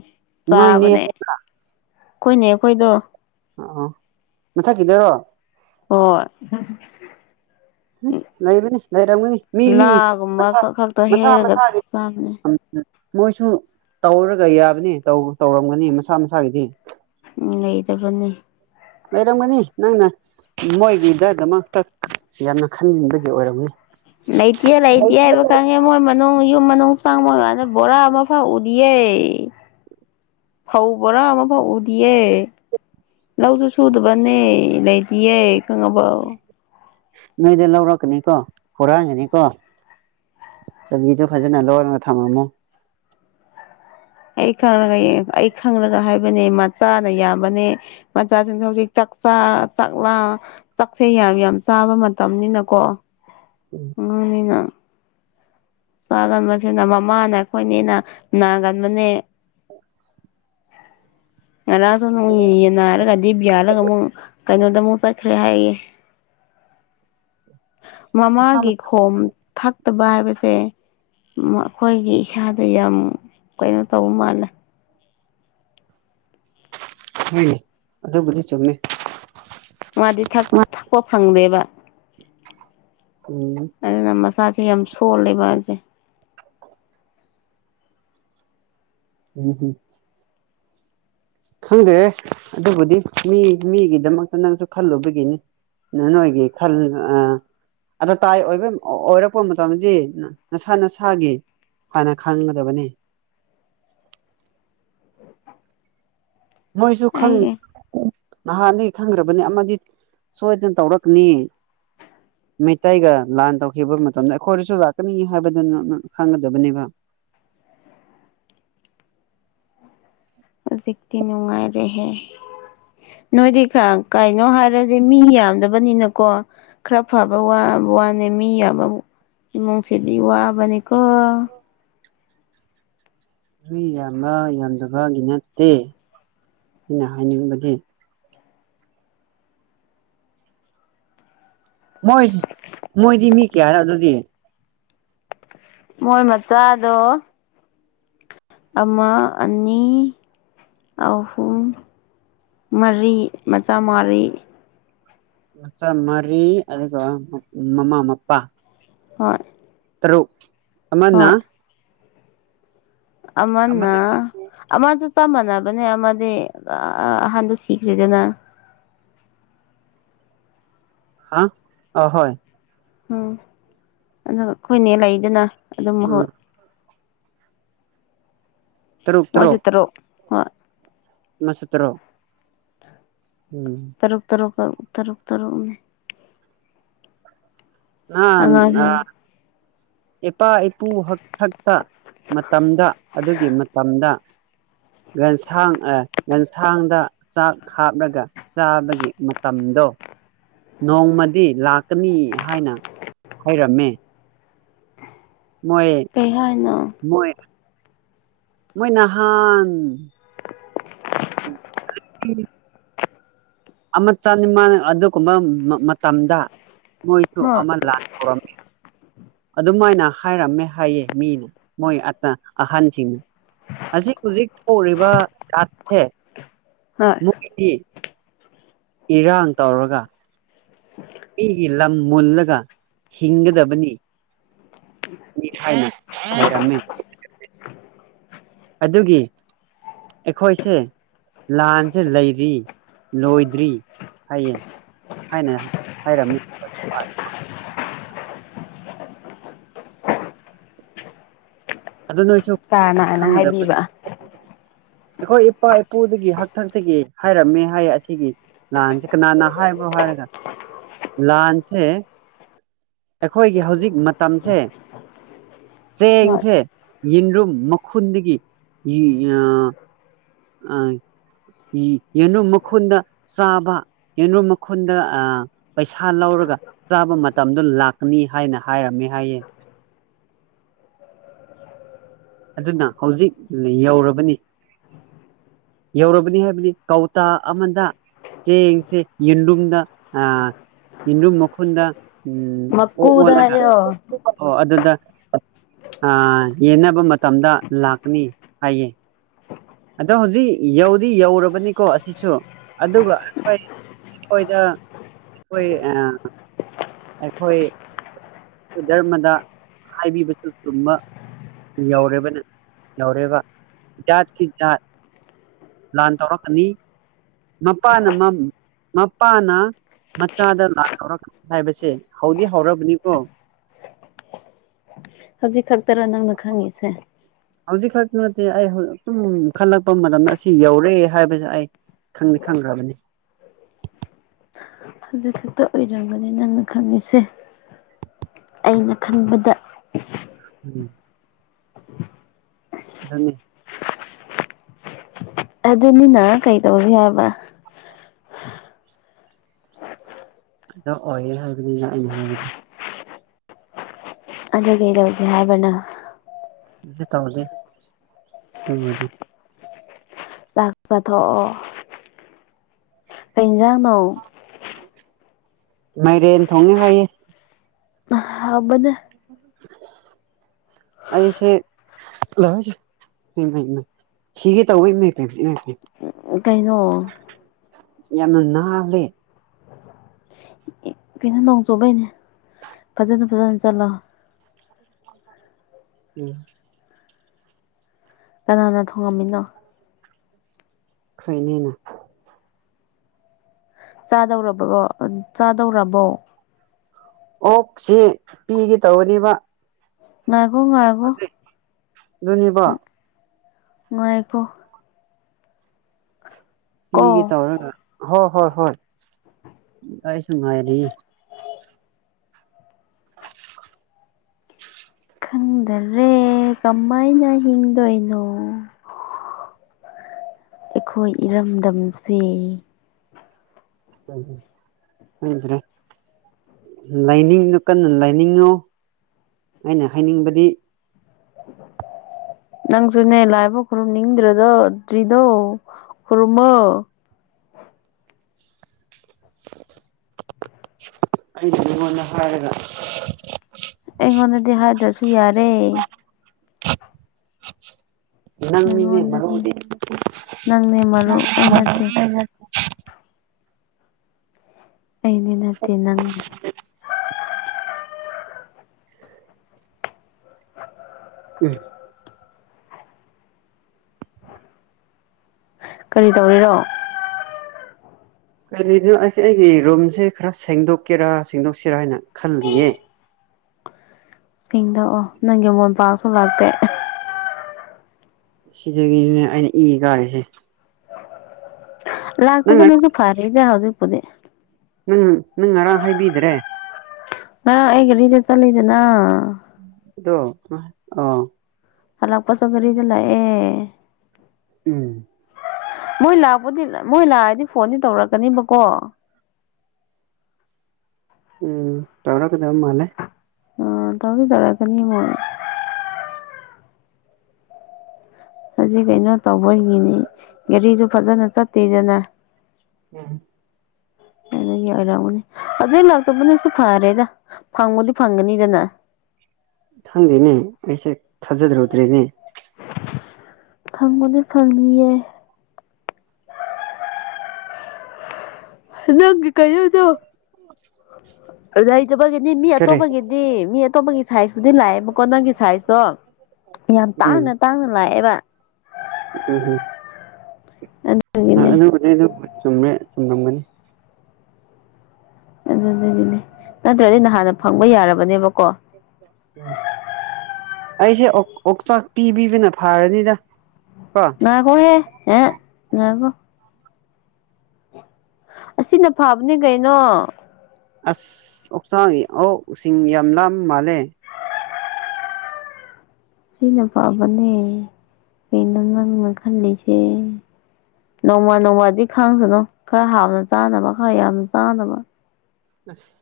ꯅꯣꯏꯅꯦ ꯆꯥꯕꯅꯦ ꯈꯣꯏꯅꯦ ꯈꯣꯏꯗꯣ ꯑꯣꯑꯣ ꯃꯊꯛꯀꯤꯗꯔꯣ ꯍꯣ ꯑꯣꯢ ꯍꯨꯡ ꯂꯩꯕꯅꯤ ꯂꯩ ꯇꯧꯒꯅꯤ ꯃꯤ ꯃꯤ ꯂꯥꯒꯨꯝꯕ ꯈꯛ ꯈꯛꯇ ꯃꯁꯥ ꯍꯦꯛꯔꯒ ꯃꯁꯥꯒꯤ ꯆꯥꯕꯅꯦ ꯃꯣꯏꯖꯨ ꯇꯧꯔꯒ ꯌꯥꯕꯅꯤ ꯇꯧꯇꯧꯔꯝꯒꯅꯤ ꯃꯁꯥ ꯃꯁꯥꯒꯤꯗꯤ ꯎꯪ ꯂꯩꯇꯕꯅꯤ ꯂꯩꯔꯝꯒꯅꯤ ꯅꯪꯅꯥ ꯃꯣꯏꯒꯤꯗ -ꯗꯃꯛꯇ ꯌꯥꯝꯅ ꯈꯜꯂꯤꯕꯒꯤ ꯑꯣꯏꯔꯝꯅꯤ ꯂꯩꯇꯤꯌꯥꯦ- ꯂꯩꯇꯤꯌꯦ ꯍꯥꯏꯕ ꯈꯪꯢ ꯃꯣꯏ ꯃ ꯅꯣꯏ ꯌꯨꯝ ꯃꯅꯨꯡ ꯆꯪꯕ ꯀꯥꯟꯗ ꯕꯣꯔ ꯑꯃꯥ ꯐꯥꯎ ꯎꯗꯤꯌꯦ ꯐꯧꯕꯣꯔꯥ ꯑꯃꯥ ꯐꯥꯎ ꯎꯗꯤꯌꯦ ꯂꯧꯖꯨ ꯁꯨꯗꯕ ꯅꯦ ꯂꯩꯇꯤꯌꯦ ꯈꯪꯉꯕꯣ ꯅꯣꯏꯗ ꯂꯧꯔꯛꯀꯅꯤꯀꯣ ꯍꯨꯔꯥꯟꯒꯅꯤꯀꯣ ꯆꯕꯤꯗꯨ ꯐꯖꯅ ꯂꯣꯟꯂꯒ ꯊꯝꯃꯝꯃꯨ ꯑꯩ ꯈꯪꯉꯒ ꯌꯦꯡ ꯑꯩ ꯈꯪꯂꯒ ꯍꯥꯏꯕꯅꯦ ꯃꯆꯥꯅ ꯌꯥꯝꯕꯅꯦ ꯃꯆꯥꯖꯤꯡꯖꯨ ꯍꯧꯖꯤꯛ ꯆꯛ ꯆꯥ ꯆꯥꯛꯂꯥ ꯆꯥꯛꯁꯦ ꯌꯥꯝ-ꯌꯥꯝ ꯆꯥꯕ ꯃꯇꯝꯅꯤꯅꯀꯣ ꯅꯣꯏꯅꯤꯅ UNINTELLIGIBLE INAUDIBLE ꯉꯔꯥꯡꯁꯨ ꯅꯨꯡ ꯌꯦꯟ ꯅꯥꯔꯒ ꯗꯔꯤꯞ ꯌꯥꯜꯂꯒ ꯑꯃꯨꯛ ꯀꯩꯅꯣꯗ ꯑꯃꯨꯛ ꯆꯠꯈ꯭ꯔꯦ ꯍꯥꯏꯌꯦ ꯃꯃꯥꯒꯤ ꯈꯣꯝ ꯊꯛꯇꯕ ꯍꯥꯏꯕꯁꯦ ꯃꯈꯣꯏꯒꯤ ꯏꯁꯥꯗ ꯌꯥꯝ ꯀꯩꯅꯣ ꯇꯧꯕ ꯃꯥꯜꯂꯦ ꯍꯣꯏꯅꯦ ꯑꯗꯨꯕꯨꯗꯤ ꯆꯨꯝꯃꯦ ꯃꯥꯗꯤ ꯊꯛꯄ ꯊꯛꯄ ꯐꯪꯗꯦꯕ ꯎꯝ ꯑꯗꯨꯅ ꯃꯁꯥꯁꯦ ꯌꯥꯝ ꯁꯣꯜꯂꯦ ꯃꯥꯗꯤ ꯎꯝ ꯎꯝ ꯈꯪꯗꯔꯦꯍꯦ ꯑꯗꯨꯕꯨꯗꯤ ꯃꯤ ꯃꯤꯒꯤꯗꯃꯛꯇ ꯅꯪꯁꯨ ꯈꯜꯂꯨꯕꯒꯤꯅꯤ ꯅꯅꯣꯏꯒꯤ ꯈꯜ ꯑ ꯑꯗ ꯇꯥꯏ ꯑꯣꯏꯕ ꯑꯣꯏꯔꯛꯄ ꯃꯇꯝꯗꯗꯤ ꯅꯁꯥ ꯅꯁꯥꯒꯤ ꯍꯥꯏꯅ ꯈꯪꯒꯗꯕꯅꯤ ꯃꯣꯏꯁꯨ ꯈꯪ ꯑꯩꯒꯤ ꯅꯍꯥꯟꯗꯒꯤ ꯈꯪꯈ꯭ꯔꯕꯅꯦ ꯑꯃꯗꯤ ꯁꯣꯏꯗꯅ ꯇꯧꯔꯛꯀꯅꯤ ꯃꯩꯇꯩꯒ ꯂꯥꯟ ꯇꯧꯈꯤꯕ ꯃꯇꯝꯗ ꯑꯩꯈꯣꯏꯗꯁꯨ ꯂꯥꯛꯀꯅꯤ ꯍꯥꯏꯕꯗꯨꯃ ꯈꯪꯒꯗꯕꯅꯦꯕ [unintelligible] [inaudible] ꯍꯧꯖꯤꯛꯇꯤ ꯅꯨꯡꯉꯥꯏ ꯔꯦꯍꯦ ꯅꯣꯏꯗꯤ ꯈꯔ ꯀꯩꯅꯣ ꯍꯥꯏꯔꯗꯤ ꯃꯤ ꯌꯥꯝꯗꯕꯅꯤꯅꯀꯣ ꯈꯔ ꯐꯥꯕ ꯋꯥ ꯕꯋꯥꯅꯦ ꯃꯤ ꯌꯥꯕꯕꯨ ꯏꯃꯨꯡꯁꯤꯗꯤ ꯋꯥꯕꯅꯦꯀꯣ ꯃꯤ ꯌꯥꯝꯕ ꯌꯥꯝꯗꯕꯒꯤ ꯅꯠꯇꯦ ꯑꯩꯅ ꯍꯥꯏꯅꯤꯡꯕꯗꯤ ꯃꯣꯏ ꯃꯣꯏꯗꯤ ꯃꯤ ꯀꯌꯥꯔꯥ ꯑꯗꯨꯗꯤ ꯃꯣꯏ ꯃꯆꯥꯗꯨ ꯑꯃ ꯑꯅꯤ ꯑꯍꯨꯝ ꯃꯔꯤ ꯃꯆꯥ ꯃꯔꯤ ꯃꯆꯥ ꯃꯔꯤ ꯑꯗꯨ ꯃꯃꯥ ꯃꯄꯥꯥ ꯍꯣꯏ ꯇꯔꯨꯛ ꯑꯃꯅꯥ ꯑꯃꯅꯥ ꯑꯃꯗꯨ ꯆꯞ ꯃꯅꯕꯅꯦ ꯑꯃꯗꯤ ꯑ ꯑꯍꯟꯗꯨ ꯁꯤꯈ꯭ꯔꯦꯗꯅꯥ ꯍꯥ ꯑ ꯍꯣꯏ ꯎꯝ ꯑꯗꯨ ꯑꯩꯈꯣꯏ ꯅꯦ ꯂꯩꯗꯅ ꯑꯗꯨꯝ ꯎꯝ ꯃꯍꯨꯠ ꯃꯁꯨ ꯇꯔꯨꯛ ꯍꯣꯏ ꯃꯁꯨ ꯇꯔꯨꯛ ꯎꯝ ꯇꯔꯨꯛ ꯇꯔꯨꯛ ꯇꯣ ꯇꯔꯨꯛ ꯇꯔꯨꯛꯅꯦ ꯅꯥꯟꯔ ꯑꯉꯥꯡꯁꯤꯡ ꯏꯄꯥ ꯏꯄꯨ ꯍꯥꯛꯊꯛꯇ ꯃꯇꯝꯗ ꯑꯗꯨꯒꯤ ꯃꯇꯝꯗ ꯔꯦꯟꯁꯥꯡ ꯑꯦ ꯑꯦꯟꯁꯥꯡꯗ ꯆꯥꯛ ꯍꯥꯞꯂꯒ ꯆꯥꯕꯒꯤ ꯃꯇꯝꯅꯤ ꯑꯗꯣ ꯅꯣꯡꯃꯗꯤ ꯂꯥꯛꯀꯅꯤ ꯍꯥꯏꯅ ꯍꯥꯏꯔꯝꯃꯦ ꯃꯣꯏ ꯀꯩ ꯍꯥꯏꯅꯣ ꯃꯣꯏ ꯃꯣꯏ ꯅꯍꯥꯟ ꯎ [unintelligible] ꯑꯃ ꯆꯅꯤꯃꯥꯟ ꯑꯗꯨꯒꯨꯝꯕ ꯃꯇꯝꯗ ꯃꯣꯏꯁꯨ ꯍꯣꯏ ꯑꯃ ꯂꯥꯛ ꯇꯣꯔꯃꯦ ꯑꯗꯨꯃꯥꯏꯅ ꯍꯥꯏꯔꯝꯃꯦ ꯍꯥꯏꯌꯦ ꯃꯤꯅ ꯃꯣꯏ ꯑꯆ ꯑꯍꯟꯁꯤꯡꯅ ꯍꯥꯖꯤꯛ ꯔꯤꯛꯁ ꯑꯣꯏꯔꯤꯕ ꯖꯥꯠꯁꯦ ꯍꯣꯏ ꯅꯣꯏꯗꯤ ꯏꯔꯥꯡ ꯇꯧꯔꯒ ꯑꯩꯒꯤ ꯂꯝ ꯃꯨꯜꯂꯒ ꯍꯤꯡꯒꯗꯕꯅꯤ [unintelligible] ꯑꯗꯨꯒꯤ ꯑꯩꯈꯣꯏꯁꯦ ꯂꯥꯟꯁꯦ ꯂꯩꯔꯤ ꯂꯣꯏꯗ꯭ꯔꯤ ꯍꯥꯏꯌꯦ ꯍꯥꯏꯅ ꯍꯥꯏꯔꯝꯃꯤ ꯑꯗꯨ ꯅꯣꯏꯁꯨ ꯀꯅꯥꯅ ꯈꯪꯒꯗꯕꯅꯤ ꯍꯥꯏꯕꯤꯕ ꯑꯩꯈꯣꯏ ꯏꯄꯥ ꯏꯄꯨꯗꯒꯤ ꯍꯛꯊꯛꯇꯒꯤ ꯍꯥꯏꯔꯝꯃꯦ ꯍꯥꯏꯌꯦ ꯑꯁꯤꯒꯤ ꯂꯥꯟꯁꯤ ꯀꯅꯥꯅ ꯍꯥꯏꯕ꯭ꯔꯣ ꯍꯥꯏꯔ ꯂꯥꯟꯁꯦ ꯑꯩꯈꯣꯏꯒꯤ ꯍꯧꯖꯤꯛ ꯃꯇꯝꯁꯦ ꯍꯣꯏ ꯆꯦꯡꯁꯦ ꯌꯦꯔꯨꯝ ꯃꯈꯨꯟꯗꯒꯤ ꯑ ꯑ ꯌꯦꯔꯨꯝ ꯃꯈꯨꯟꯗ ꯆꯥꯕ ꯌꯦꯔꯨꯝ ꯃꯈꯨꯟꯗ ꯑ ꯄꯩꯁꯥ ꯂꯧꯔ ꯔꯒ ꯆꯥꯕ ꯃꯇꯝꯗ ꯂꯥꯛꯀꯅꯤ ꯍꯥꯏꯅ ꯍꯥꯏꯔꯝꯃꯦ ꯍꯥꯏꯌꯦ ꯑꯗꯨꯅ ꯍꯧꯖꯤꯛ ꯌꯧꯔꯕꯅꯤ ꯌꯧꯔꯕꯅꯤ ꯍꯥꯏꯕꯅꯤ ꯀꯧꯇꯥ ꯑꯃꯗ ꯆꯦꯡꯁꯦ ꯌꯦꯟꯔꯨꯝꯗ ꯑ ꯌꯦꯟꯔꯨꯝ ꯃꯈꯨꯟꯗ ꯎꯝ ꯑꯣ ꯃꯀꯨꯗ ꯑꯣꯂꯒ ꯍꯥꯏꯌꯣ ꯑꯣ ꯑꯗꯨ ꯌꯦꯟꯅꯕ ꯃꯇꯝꯗ ꯂꯥꯛꯀꯅꯤ ꯍꯥꯏꯌꯦꯦ ꯑꯗꯣ ꯍꯧꯖꯤꯛ ꯌꯧꯗꯤ ꯌꯧꯔꯕꯅꯤꯀꯣ ꯑꯁꯤꯁꯨ ꯑꯗꯨꯒ ꯑꯩꯈꯣꯏ ꯑꯩꯈꯣꯏꯗ ꯑꯩꯈꯣꯏ ꯑꯩꯈꯣꯏ ꯙꯔꯃꯗ ꯍꯥꯏꯕꯤꯕꯁꯨ ꯆꯨꯝꯕ ꯌꯧꯔꯦꯕꯅ ꯌꯧꯔꯦꯕ ꯖꯥꯠꯀꯤ ꯖꯥꯠ ꯂꯥꯟ ꯇꯧꯔꯛꯀꯅꯤ ꯃꯄꯥꯅ ꯃꯄꯥꯅ ꯃꯆꯥꯗ ꯂꯥꯟ ꯍꯧꯔꯛꯅꯤ ꯍꯥꯏꯕꯁꯦ ꯍꯧꯗꯤ ꯍꯧꯔꯕꯅꯤꯀꯣ [unintelligible] ꯈꯉꯦꯁꯦ ꯑꯗꯨ ꯅꯠꯇꯦ ꯑꯩ ꯍꯧ ꯑꯗꯨꯨꯝ ꯈꯜꯂꯛꯄ ꯃꯇꯝꯗ ꯑꯁꯤ ꯌꯧꯔꯦ ꯍꯥꯏꯕꯁꯦ ꯑꯩ ꯈꯪꯗꯤ ꯈꯪꯈ꯭ꯔꯕꯅꯤ ꯍꯧꯖꯤꯛ ꯈꯛꯇ ꯑꯣꯏꯔꯝꯒꯅꯤ ꯅꯪꯅ ꯈꯪꯉꯤꯁꯦ ꯑꯩꯅ ꯈꯟꯕꯗ ꯎꯝ ꯑꯗꯨꯅꯤ ꯑꯗꯨꯅꯤꯅ ꯀꯩ ꯇꯧꯔꯤ ꯍꯥꯏꯕ ꯑꯗꯣ ꯑꯣꯏꯌꯦ ꯍꯥꯏꯕꯅꯤꯅ ꯑꯩꯅ ꯍꯥꯏꯕꯗꯤ ꯑꯗꯨꯒꯤ ꯂꯧꯒꯦ ꯍꯥꯏꯕꯅ ꯀꯩꯁꯨ ꯇꯧꯗꯦ ꯑꯗꯨꯕꯨꯗꯤ ꯆꯥꯛ ꯆꯊꯣꯛꯑꯣ ꯀꯩ ꯑꯦꯟꯖꯥꯡ ꯅꯣ ꯃꯥꯏꯔꯦꯟ ꯊꯣꯡꯉꯦ ꯍꯥꯏꯌꯦ ꯍꯥꯥꯎꯕꯅꯦ ꯑꯩꯁꯦ ꯏꯃꯩ ꯁꯤꯒꯦ ꯇꯧꯑꯦꯅꯦ ꯏꯃꯥꯢꯄꯦꯝꯃꯥ ꯀꯩꯅꯣ ꯌꯥꯝꯅ ꯅꯥꯟꯂꯦ ꯀꯩꯅꯣ ꯅꯣꯡ ꯆꯨꯕꯩꯅꯦ ꯐꯖꯅ ꯐꯖꯅ ꯆꯠꯂꯣ ꯎꯝ ꯀꯅꯥꯅ ꯊꯣꯡꯉꯝꯃꯤꯅꯣ ꯈꯣꯏ ꯑꯅꯤꯅ ꯆꯥꯗꯧꯔꯕꯔꯣ ꯑ ꯆꯥꯗꯧꯔꯕꯣ ꯑꯣꯛꯁꯤ ꯄꯤꯒꯦ ꯇꯧꯕꯅꯤꯕ ꯉꯥꯏꯈꯣ ꯉꯥꯏꯈꯣ ꯑꯗꯨꯅꯦꯕ ꯉꯥꯏꯈꯣ ꯀꯣ ꯄꯤꯒꯦ ꯇꯧꯔꯒ ꯍꯣ ꯍꯣꯏ ꯍꯣꯏ ꯑꯩꯁꯨ ꯉꯥꯏꯔꯤ ꯈꯪꯗꯔꯦ ꯀꯃꯥꯏꯅ ꯍꯤꯡꯗꯣꯏꯅꯣ ꯑꯩꯈꯣꯏ ꯏꯔꯝꯗꯝꯁꯦ ꯎ ꯍꯗ꯭ꯔꯦ [unintelligible] ꯂꯥꯏꯅꯤꯡꯗꯨ ꯀꯟꯅ ꯂꯥꯏꯅꯤꯡꯉꯣ ꯑꯩꯅ ꯍꯥꯏꯅꯤꯡꯕꯗꯤ [unintelligible] ꯅꯪꯁꯨꯨꯅꯦ ꯂꯥꯏꯕꯧ ꯈꯣꯏꯔꯝꯈꯣꯏꯔꯝꯅꯤꯡꯗ꯭ꯔꯤꯗꯣ ꯗꯔꯤꯗꯨꯣ ꯈꯨꯔꯝꯃꯣ ꯑꯩꯗꯤꯅꯪꯉꯣꯟꯗ ꯍꯥꯏꯔꯔꯣꯏ ꯑꯩꯉꯣꯟꯗꯗꯤ ꯍꯥꯏꯗ꯭ꯔꯁꯨ ꯌꯥꯔꯦ ꯅꯪꯅꯤꯅꯦ ꯅꯪꯉꯣꯟꯗꯅꯦ ꯃꯔꯨꯗꯤ ꯅꯪꯅꯦ ꯃꯔꯨ ꯑꯩ ꯅꯠꯇꯦ [unintelligible] ꯑꯩꯅ ꯅꯠꯇꯦ ꯅꯪꯅꯦ ꯎꯝ ꯀꯔꯤ ꯇꯧꯔꯤꯔꯣ ꯀꯔꯤꯅꯣ ꯑꯁ ꯑꯩꯒꯤ ꯔꯨꯝꯁꯦ ꯈꯔ ꯁꯦꯡꯗꯣꯛꯀꯦꯔꯥ ꯁꯦꯡꯗꯣꯛꯁꯤꯔꯥ ꯍꯥꯏꯅ ꯈꯜꯂꯤꯌꯦ ꯁꯦꯡꯗꯣꯛꯑꯣ ꯅꯪꯒꯤ ꯃꯣꯟ ꯄꯥꯛꯁꯨ ꯂꯥꯛꯇꯦ ꯁꯤꯗꯒꯤꯅꯦ ꯑꯩꯅ ꯏ ꯀꯥꯔꯤꯁꯦ ꯅꯪ ꯂꯥꯛꯇꯕ ꯅꯁꯨ ꯐꯔꯦꯗ ꯍꯧꯖꯤꯛꯄꯨꯗꯤ ꯅꯪ ꯅꯪ ꯉꯔꯥꯡ ꯍꯥꯏꯕꯤꯗ꯭ꯔꯦ ꯉꯔꯥꯡ ꯑꯩꯒꯁꯨ ꯈꯔ ꯆꯠꯂꯦꯗꯅꯥ ꯑꯗꯣ ꯑ ꯍꯜꯂꯛꯄꯁꯨ ꯒꯔꯤꯗ ꯂꯥꯛꯑꯦ ꯎꯝ ꯃꯣꯏ ꯂꯥꯛꯄꯗꯤ ꯃꯣꯏ ꯂꯥꯛꯑꯗꯤ ꯐꯣꯟꯗꯤ ꯇꯧꯔꯛꯀꯅꯤꯕꯀꯣ ꯎꯝ ꯇꯧꯔꯛ ꯀꯗꯕ ꯃꯥꯜꯂꯦ ꯑ ꯇꯧꯗꯤ ꯇꯧꯔꯛꯀꯅꯤ ꯃꯣꯏ ꯍꯧꯖꯤꯛ ꯀꯩꯅꯣ ꯇꯧꯕꯒꯤꯅꯤ ꯒꯥꯔꯤꯁꯨ ꯐꯖꯅ ꯆꯠꯇꯦꯗꯅ ꯎꯝ ꯑꯗꯨꯒꯤ ꯑꯣꯏꯔꯝꯒꯅꯤ ꯑꯗꯨ ꯂꯥꯛꯇꯕꯅꯁꯨ ꯐꯔꯦꯗ ꯐꯪꯕꯨꯗꯤ ꯐꯪꯒꯅꯤꯗꯅ ꯈꯪꯗꯦꯅꯦ ꯑꯩꯁꯦ ꯊꯥꯖꯗ꯭ꯔ ꯗ꯭ꯔꯦꯅꯦ ꯐꯪꯕꯗꯤ ꯐꯪꯅꯤꯌꯦ ꯅꯪꯒꯤ ꯀꯩꯅꯣꯗꯣ [unintelligible] ꯂꯩꯇꯕꯒꯤꯅꯤ ꯃꯤ ꯀꯔꯤ ꯑꯇꯣꯞꯄꯒꯤꯗꯤ ꯃꯤ ꯑꯇꯣꯞꯄꯒꯤ ꯁꯥꯏꯖꯄꯨꯗꯤ ꯂꯥꯛꯑꯦ ꯀꯣ ꯅꯪꯒꯤ ꯁꯥꯏꯖꯇꯣ ꯌꯥꯝ ꯇꯥꯡꯅ ꯇꯥꯡꯅ ꯂꯥꯛꯑꯦꯕ ꯑꯝ ꯍꯝ ꯑꯗꯨꯒꯤꯅꯦ ꯑꯗꯨꯕꯨꯗꯤ ꯑꯗꯨꯕꯨꯗꯤ ꯆꯨꯝꯃꯦ ꯆꯨꯝꯂꯝꯒꯅꯤ ꯑꯗꯨꯅꯦ ꯑꯗꯨꯅꯦ ꯑꯗꯨ ꯎꯝ [unintelligible] ꯑꯩꯁꯦ ꯑꯣꯛ ꯑꯣꯛꯆꯥꯛ ꯄꯤꯕꯤꯕꯅ ꯐꯥꯔꯅꯤꯗ ꯀꯣ ꯉꯥꯏꯈꯣꯍꯦ ꯉꯥꯏꯍꯥꯛ ꯉꯥꯏꯈꯣ ꯑꯁꯤꯅ ꯐꯕꯅꯦ ꯀꯩꯅꯣ ꯑꯁ ꯑꯣꯛꯆꯥꯡ ꯑꯣꯛꯁꯤꯡ ꯌꯥꯝ ꯂꯥꯝꯕ ꯃꯥꯜꯂꯦ ꯁꯤꯅ ꯐꯕꯅꯦ ꯀꯩꯅꯣ ꯅꯪꯅ ꯈꯜꯂꯤꯁꯦ ꯅꯣꯡꯃ ꯅꯣꯡꯃꯗꯤ ꯈꯥꯡꯁꯅꯨ ꯈꯔ ꯍꯥꯎꯅ ꯆꯥꯅꯕ ꯈꯔ ꯌꯥꯝꯅ ꯆꯥꯅꯕ ꯑꯁ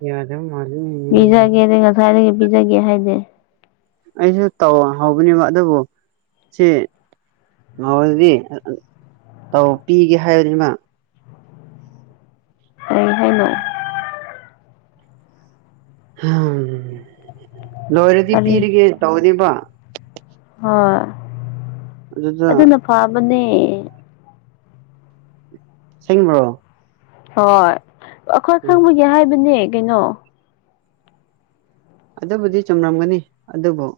ꯌꯥꯗꯝ ꯄꯤꯖꯥꯒꯦꯗꯤ ꯉꯁꯥꯏꯅ ꯄꯤꯖꯒꯦ ꯍꯥꯏꯗꯦ ꯑꯩꯁꯨ ꯇꯧ ꯍꯧꯕꯅꯦꯕ ꯑꯗꯨꯕꯨ ꯁꯤ ꯂꯥꯛꯑꯣ ꯑꯗꯨꯗꯤ ꯇꯧ ꯄꯤꯒꯦ ꯍꯥꯏꯔꯦꯗꯅ ꯍ [unintelligible] ꯎꯝ ꯍꯝ ꯂꯣꯏꯔꯗꯤ ꯀꯔꯤ ꯄꯤꯔꯒꯦ ꯇꯧꯕꯅꯦꯕ ꯍꯣꯏ ꯑꯗꯨꯗ ꯇꯨꯝꯃꯦ ꯁꯦꯡꯕ꯭ꯔꯣ ꯍꯣꯏ ꯑꯩꯈꯣꯏ ꯎꯝ ꯈꯪꯅꯒꯦ ꯍꯥꯏꯕꯅꯦ ꯀꯩꯅꯣ ꯑꯗꯨꯕꯨꯗꯤ ꯆꯨꯝꯔꯝꯒꯅꯤ ꯑꯗꯨꯕꯨ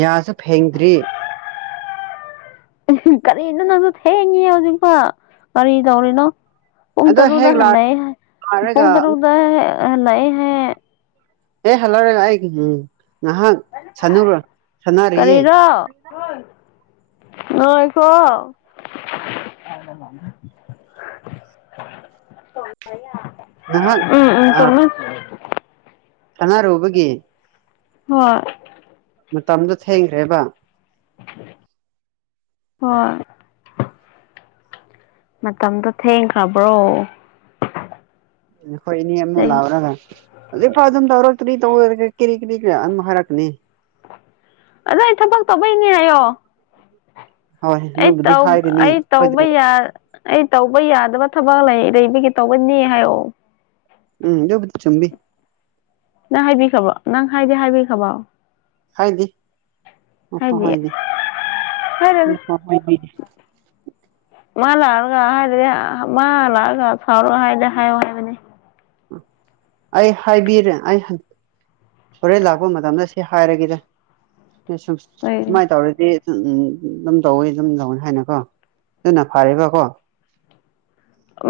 ꯌꯥꯁꯨ ꯐꯦꯡꯗ꯭ꯔꯤ ꯀꯔꯤꯅꯣ ꯅꯪꯁꯨ ꯊꯦꯡꯉꯦ ꯍꯧꯖꯤꯛꯐꯧ ꯀꯔꯤ ꯇꯧꯔꯤꯅꯣ ꯄꯨꯡ ꯑꯗꯣ ꯇꯔꯨꯛꯗ ꯍꯦꯛ ꯍꯜꯂꯛꯑꯦ ꯍꯥ ꯂꯥꯛꯔꯒ ꯄꯨꯡ ꯇꯔꯨꯛꯗ ꯍꯜꯂꯛꯑꯦ ꯍꯥꯏ ꯑꯦ ꯍꯂꯔ ꯉꯥꯏ ꯎꯝ [unintelligible] ꯉꯍꯥꯛ ꯁꯥꯟꯅꯔ ꯁꯥꯟꯅꯔꯤꯌꯦ ꯀꯔꯤꯔꯣ ꯉꯥꯏꯈꯣ ꯉꯍꯥꯛ ꯎꯝ ꯎꯝ ꯑ ꯆꯨꯝꯃꯦ ꯁꯥꯟꯅꯥꯔꯨꯕꯒꯤ ꯍꯣꯏ ꯃꯇꯝꯗꯨ ꯊꯦꯡꯈꯔꯦꯕ ꯍꯣꯏ ꯃꯇꯝꯗꯨ ꯊꯦꯡꯈ꯭ꯔꯥꯕ꯭ꯔꯣ ꯅꯈꯣꯏ ꯑꯅꯤ ꯑꯃꯃꯨꯛ ꯂꯥꯛꯔꯒ ꯍꯧꯖꯤꯛ ꯐꯥꯎ ꯑꯗꯨꯝ ꯇꯧꯔꯣ ꯀꯔꯤ ꯇꯧꯔꯦ ꯍꯥꯏꯔꯒ ꯀꯔꯤ ꯀꯔꯤ ꯀ ꯑꯃꯨꯛ ꯍꯥꯏꯔꯛꯀꯅꯤ ꯑꯗꯣ ꯑꯩ ꯊꯕꯛ ꯇꯧꯕꯩꯅꯦ ꯍꯥꯏꯌꯣ ꯍꯣꯏ ꯑꯩ ꯅꯣꯏꯕꯨꯗꯤ ꯇꯧ ꯍꯥꯏꯔꯅꯤ ꯑꯩ ꯍꯣꯏꯗ ꯇꯧꯕ ꯌꯥ ꯑꯩ ꯇꯧꯕ ꯌꯥ ꯗꯕ ꯊꯕꯛ ꯂꯩ ꯂꯩꯔꯤꯕꯒꯤ ꯇꯧꯕꯅꯤ ꯍꯥꯏꯌꯣ ꯎꯝ ꯗꯨꯕꯨꯗꯤ ꯆꯨꯝꯃꯤ ꯅꯪ ꯍꯥꯏꯕꯤꯈꯕꯣ ꯅꯪ ꯍꯥꯏꯗꯤ ꯍꯥꯏꯕꯤꯈꯔꯥꯕꯣ ꯍꯥꯏꯗꯤ ꯃꯈꯣꯏ ꯍꯥꯏꯗꯤ ꯍꯥꯏꯔꯣꯏꯗ ꯃꯈꯣꯏ ꯍꯥꯏꯗꯤ [unintelligible] ꯃꯥ ꯂꯥꯛꯔꯒ ꯍꯥꯏꯔꯗꯤ ꯃꯥ ꯂꯥꯛꯑꯒ ꯁꯥꯎꯔꯒ ꯍꯥꯏꯔꯗꯤ ꯍꯥꯏꯌꯣ ꯍꯥꯏꯕꯅꯦ ꯑꯩ ꯍꯥꯏꯕꯤꯔꯥ ꯑꯩ ꯍꯣꯔꯦꯟ ꯂꯥꯛꯄ ꯃꯇꯝꯗ ꯁꯤ ꯍꯥꯏꯔꯒꯦꯗ ꯁꯨ ꯀꯩ ꯁꯨꯃꯥꯏꯅ ꯇꯧꯔꯗꯤ ꯎꯝ ꯑꯗꯨꯝ ꯇꯧꯋꯤ ꯑꯗꯨꯝ ꯇꯧꯅꯤ ꯍꯥꯏꯅꯀꯣ ꯑꯗꯨꯅ ꯐꯔꯦꯕꯀꯣ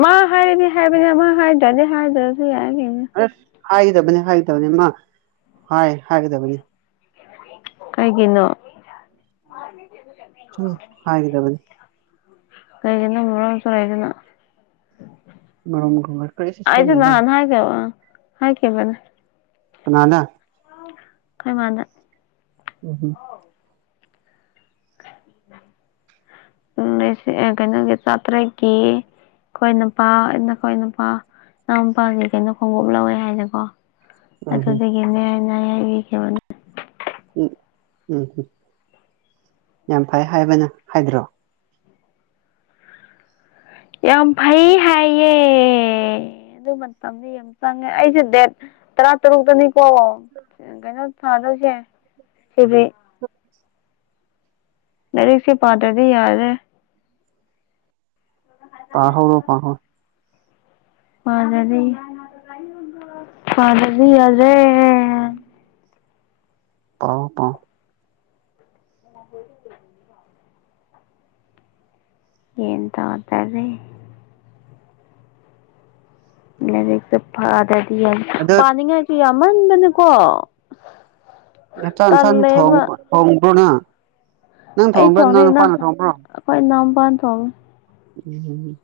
ꯃꯥ ꯍꯥꯏꯔꯗꯤ ꯍꯥꯏꯕꯅꯦ ꯃꯥ ꯍꯥꯏꯗꯔꯥꯗꯤ ꯍꯥꯏꯗꯔꯥꯁꯨ ꯌꯥꯏ ꯀꯩꯅꯣ ꯑꯁ ꯍꯥꯏꯒꯗꯕꯅꯤ ꯍꯥꯏꯒꯗꯕꯅꯤ ꯃꯥ ꯍꯥꯏ ꯍꯥꯏꯒꯗꯕꯅꯤ ꯀꯩꯒꯤꯅꯣ ꯁꯨꯝ ꯍꯥꯏꯒꯥꯗꯕꯅꯤ ꯀꯔꯤꯒꯤꯅꯣ ꯉꯔꯡ ꯇꯧꯔꯛ ꯏꯗꯨꯅ ꯃꯔꯣꯝ ꯀꯔꯤꯁꯨ ꯑꯩꯖꯨ ꯁꯣꯟꯗꯦꯗ ꯅꯍꯥꯟ ꯍꯥꯏꯈꯤꯕꯅꯤ ꯀꯅꯥꯅ ꯑꯩꯈꯣꯏ ꯃꯥꯅꯥ ꯎꯝ ꯍꯝ [unintelligible] ꯎ ꯀꯩꯅꯣꯒꯤ ꯆꯥꯇ꯭ꯔꯦꯠꯀꯤ ꯑꯩꯈꯣꯏ ꯅꯨꯄꯥ ꯅꯈꯣꯏ ꯅꯨꯄꯥ ꯅꯅꯥꯑꯣꯄꯥꯒꯤ ꯀꯩꯅꯣ ꯈꯣꯡꯎꯞ ꯂꯧꯋꯦ ꯍꯥꯏꯅꯦꯀꯣ ꯎꯝ ꯎꯝ [unintelligible] ꯎꯝ ꯎꯝ ꯎꯝ ꯌꯥꯝ ꯐꯩ ꯍꯥꯏꯕꯅ ꯍꯥꯏꯗ꯭ꯔꯣ ꯌꯥꯝ ꯐꯩ ꯍꯥꯏ ꯌꯦ ꯑꯗꯨ ꯃꯇꯝꯗꯤ ꯌꯥꯝ ꯆꯪꯉꯦ ꯑꯩꯁꯦ ꯗꯦꯠ ꯇꯔꯥ ꯇꯔꯨꯛꯇꯅꯤꯀꯣ ꯀꯩꯅꯣꯥꯗ [unintelligible] [unintelligible] ꯂꯥꯏꯔꯤꯛꯁꯦ ꯄꯗꯔ꯭ꯗꯤ ꯌꯥꯔꯦ ꯇꯥꯍꯧꯔꯣꯀꯣ [unintelligible] ꯎꯝ ꯄꯥꯎ ꯄꯥꯎ [unintelligible] ꯃꯦꯟ ꯇꯥꯗꯔꯦ ꯂꯥꯏꯔꯤꯛ ꯁꯦ ꯄꯗꯔꯗꯤ ꯑꯗꯣ ꯄꯥꯅꯤꯡꯉꯥꯏꯁꯦ ꯌꯥꯝꯃꯟꯕꯅꯀꯣ ꯑꯦꯟꯁꯡꯁꯟ ꯇꯜꯂꯦꯕ ꯊꯣꯡꯕ ꯊꯣꯡꯗꯨꯅꯥ ꯅꯪ ꯊꯣꯡꯕ꯭ꯔꯣ ꯅꯪ ꯅꯨꯄꯥꯅ ꯊꯣꯡꯕ꯭ꯔꯣ ꯄꯥꯟ ꯊꯣꯉꯦ꯫ ꯎꯝ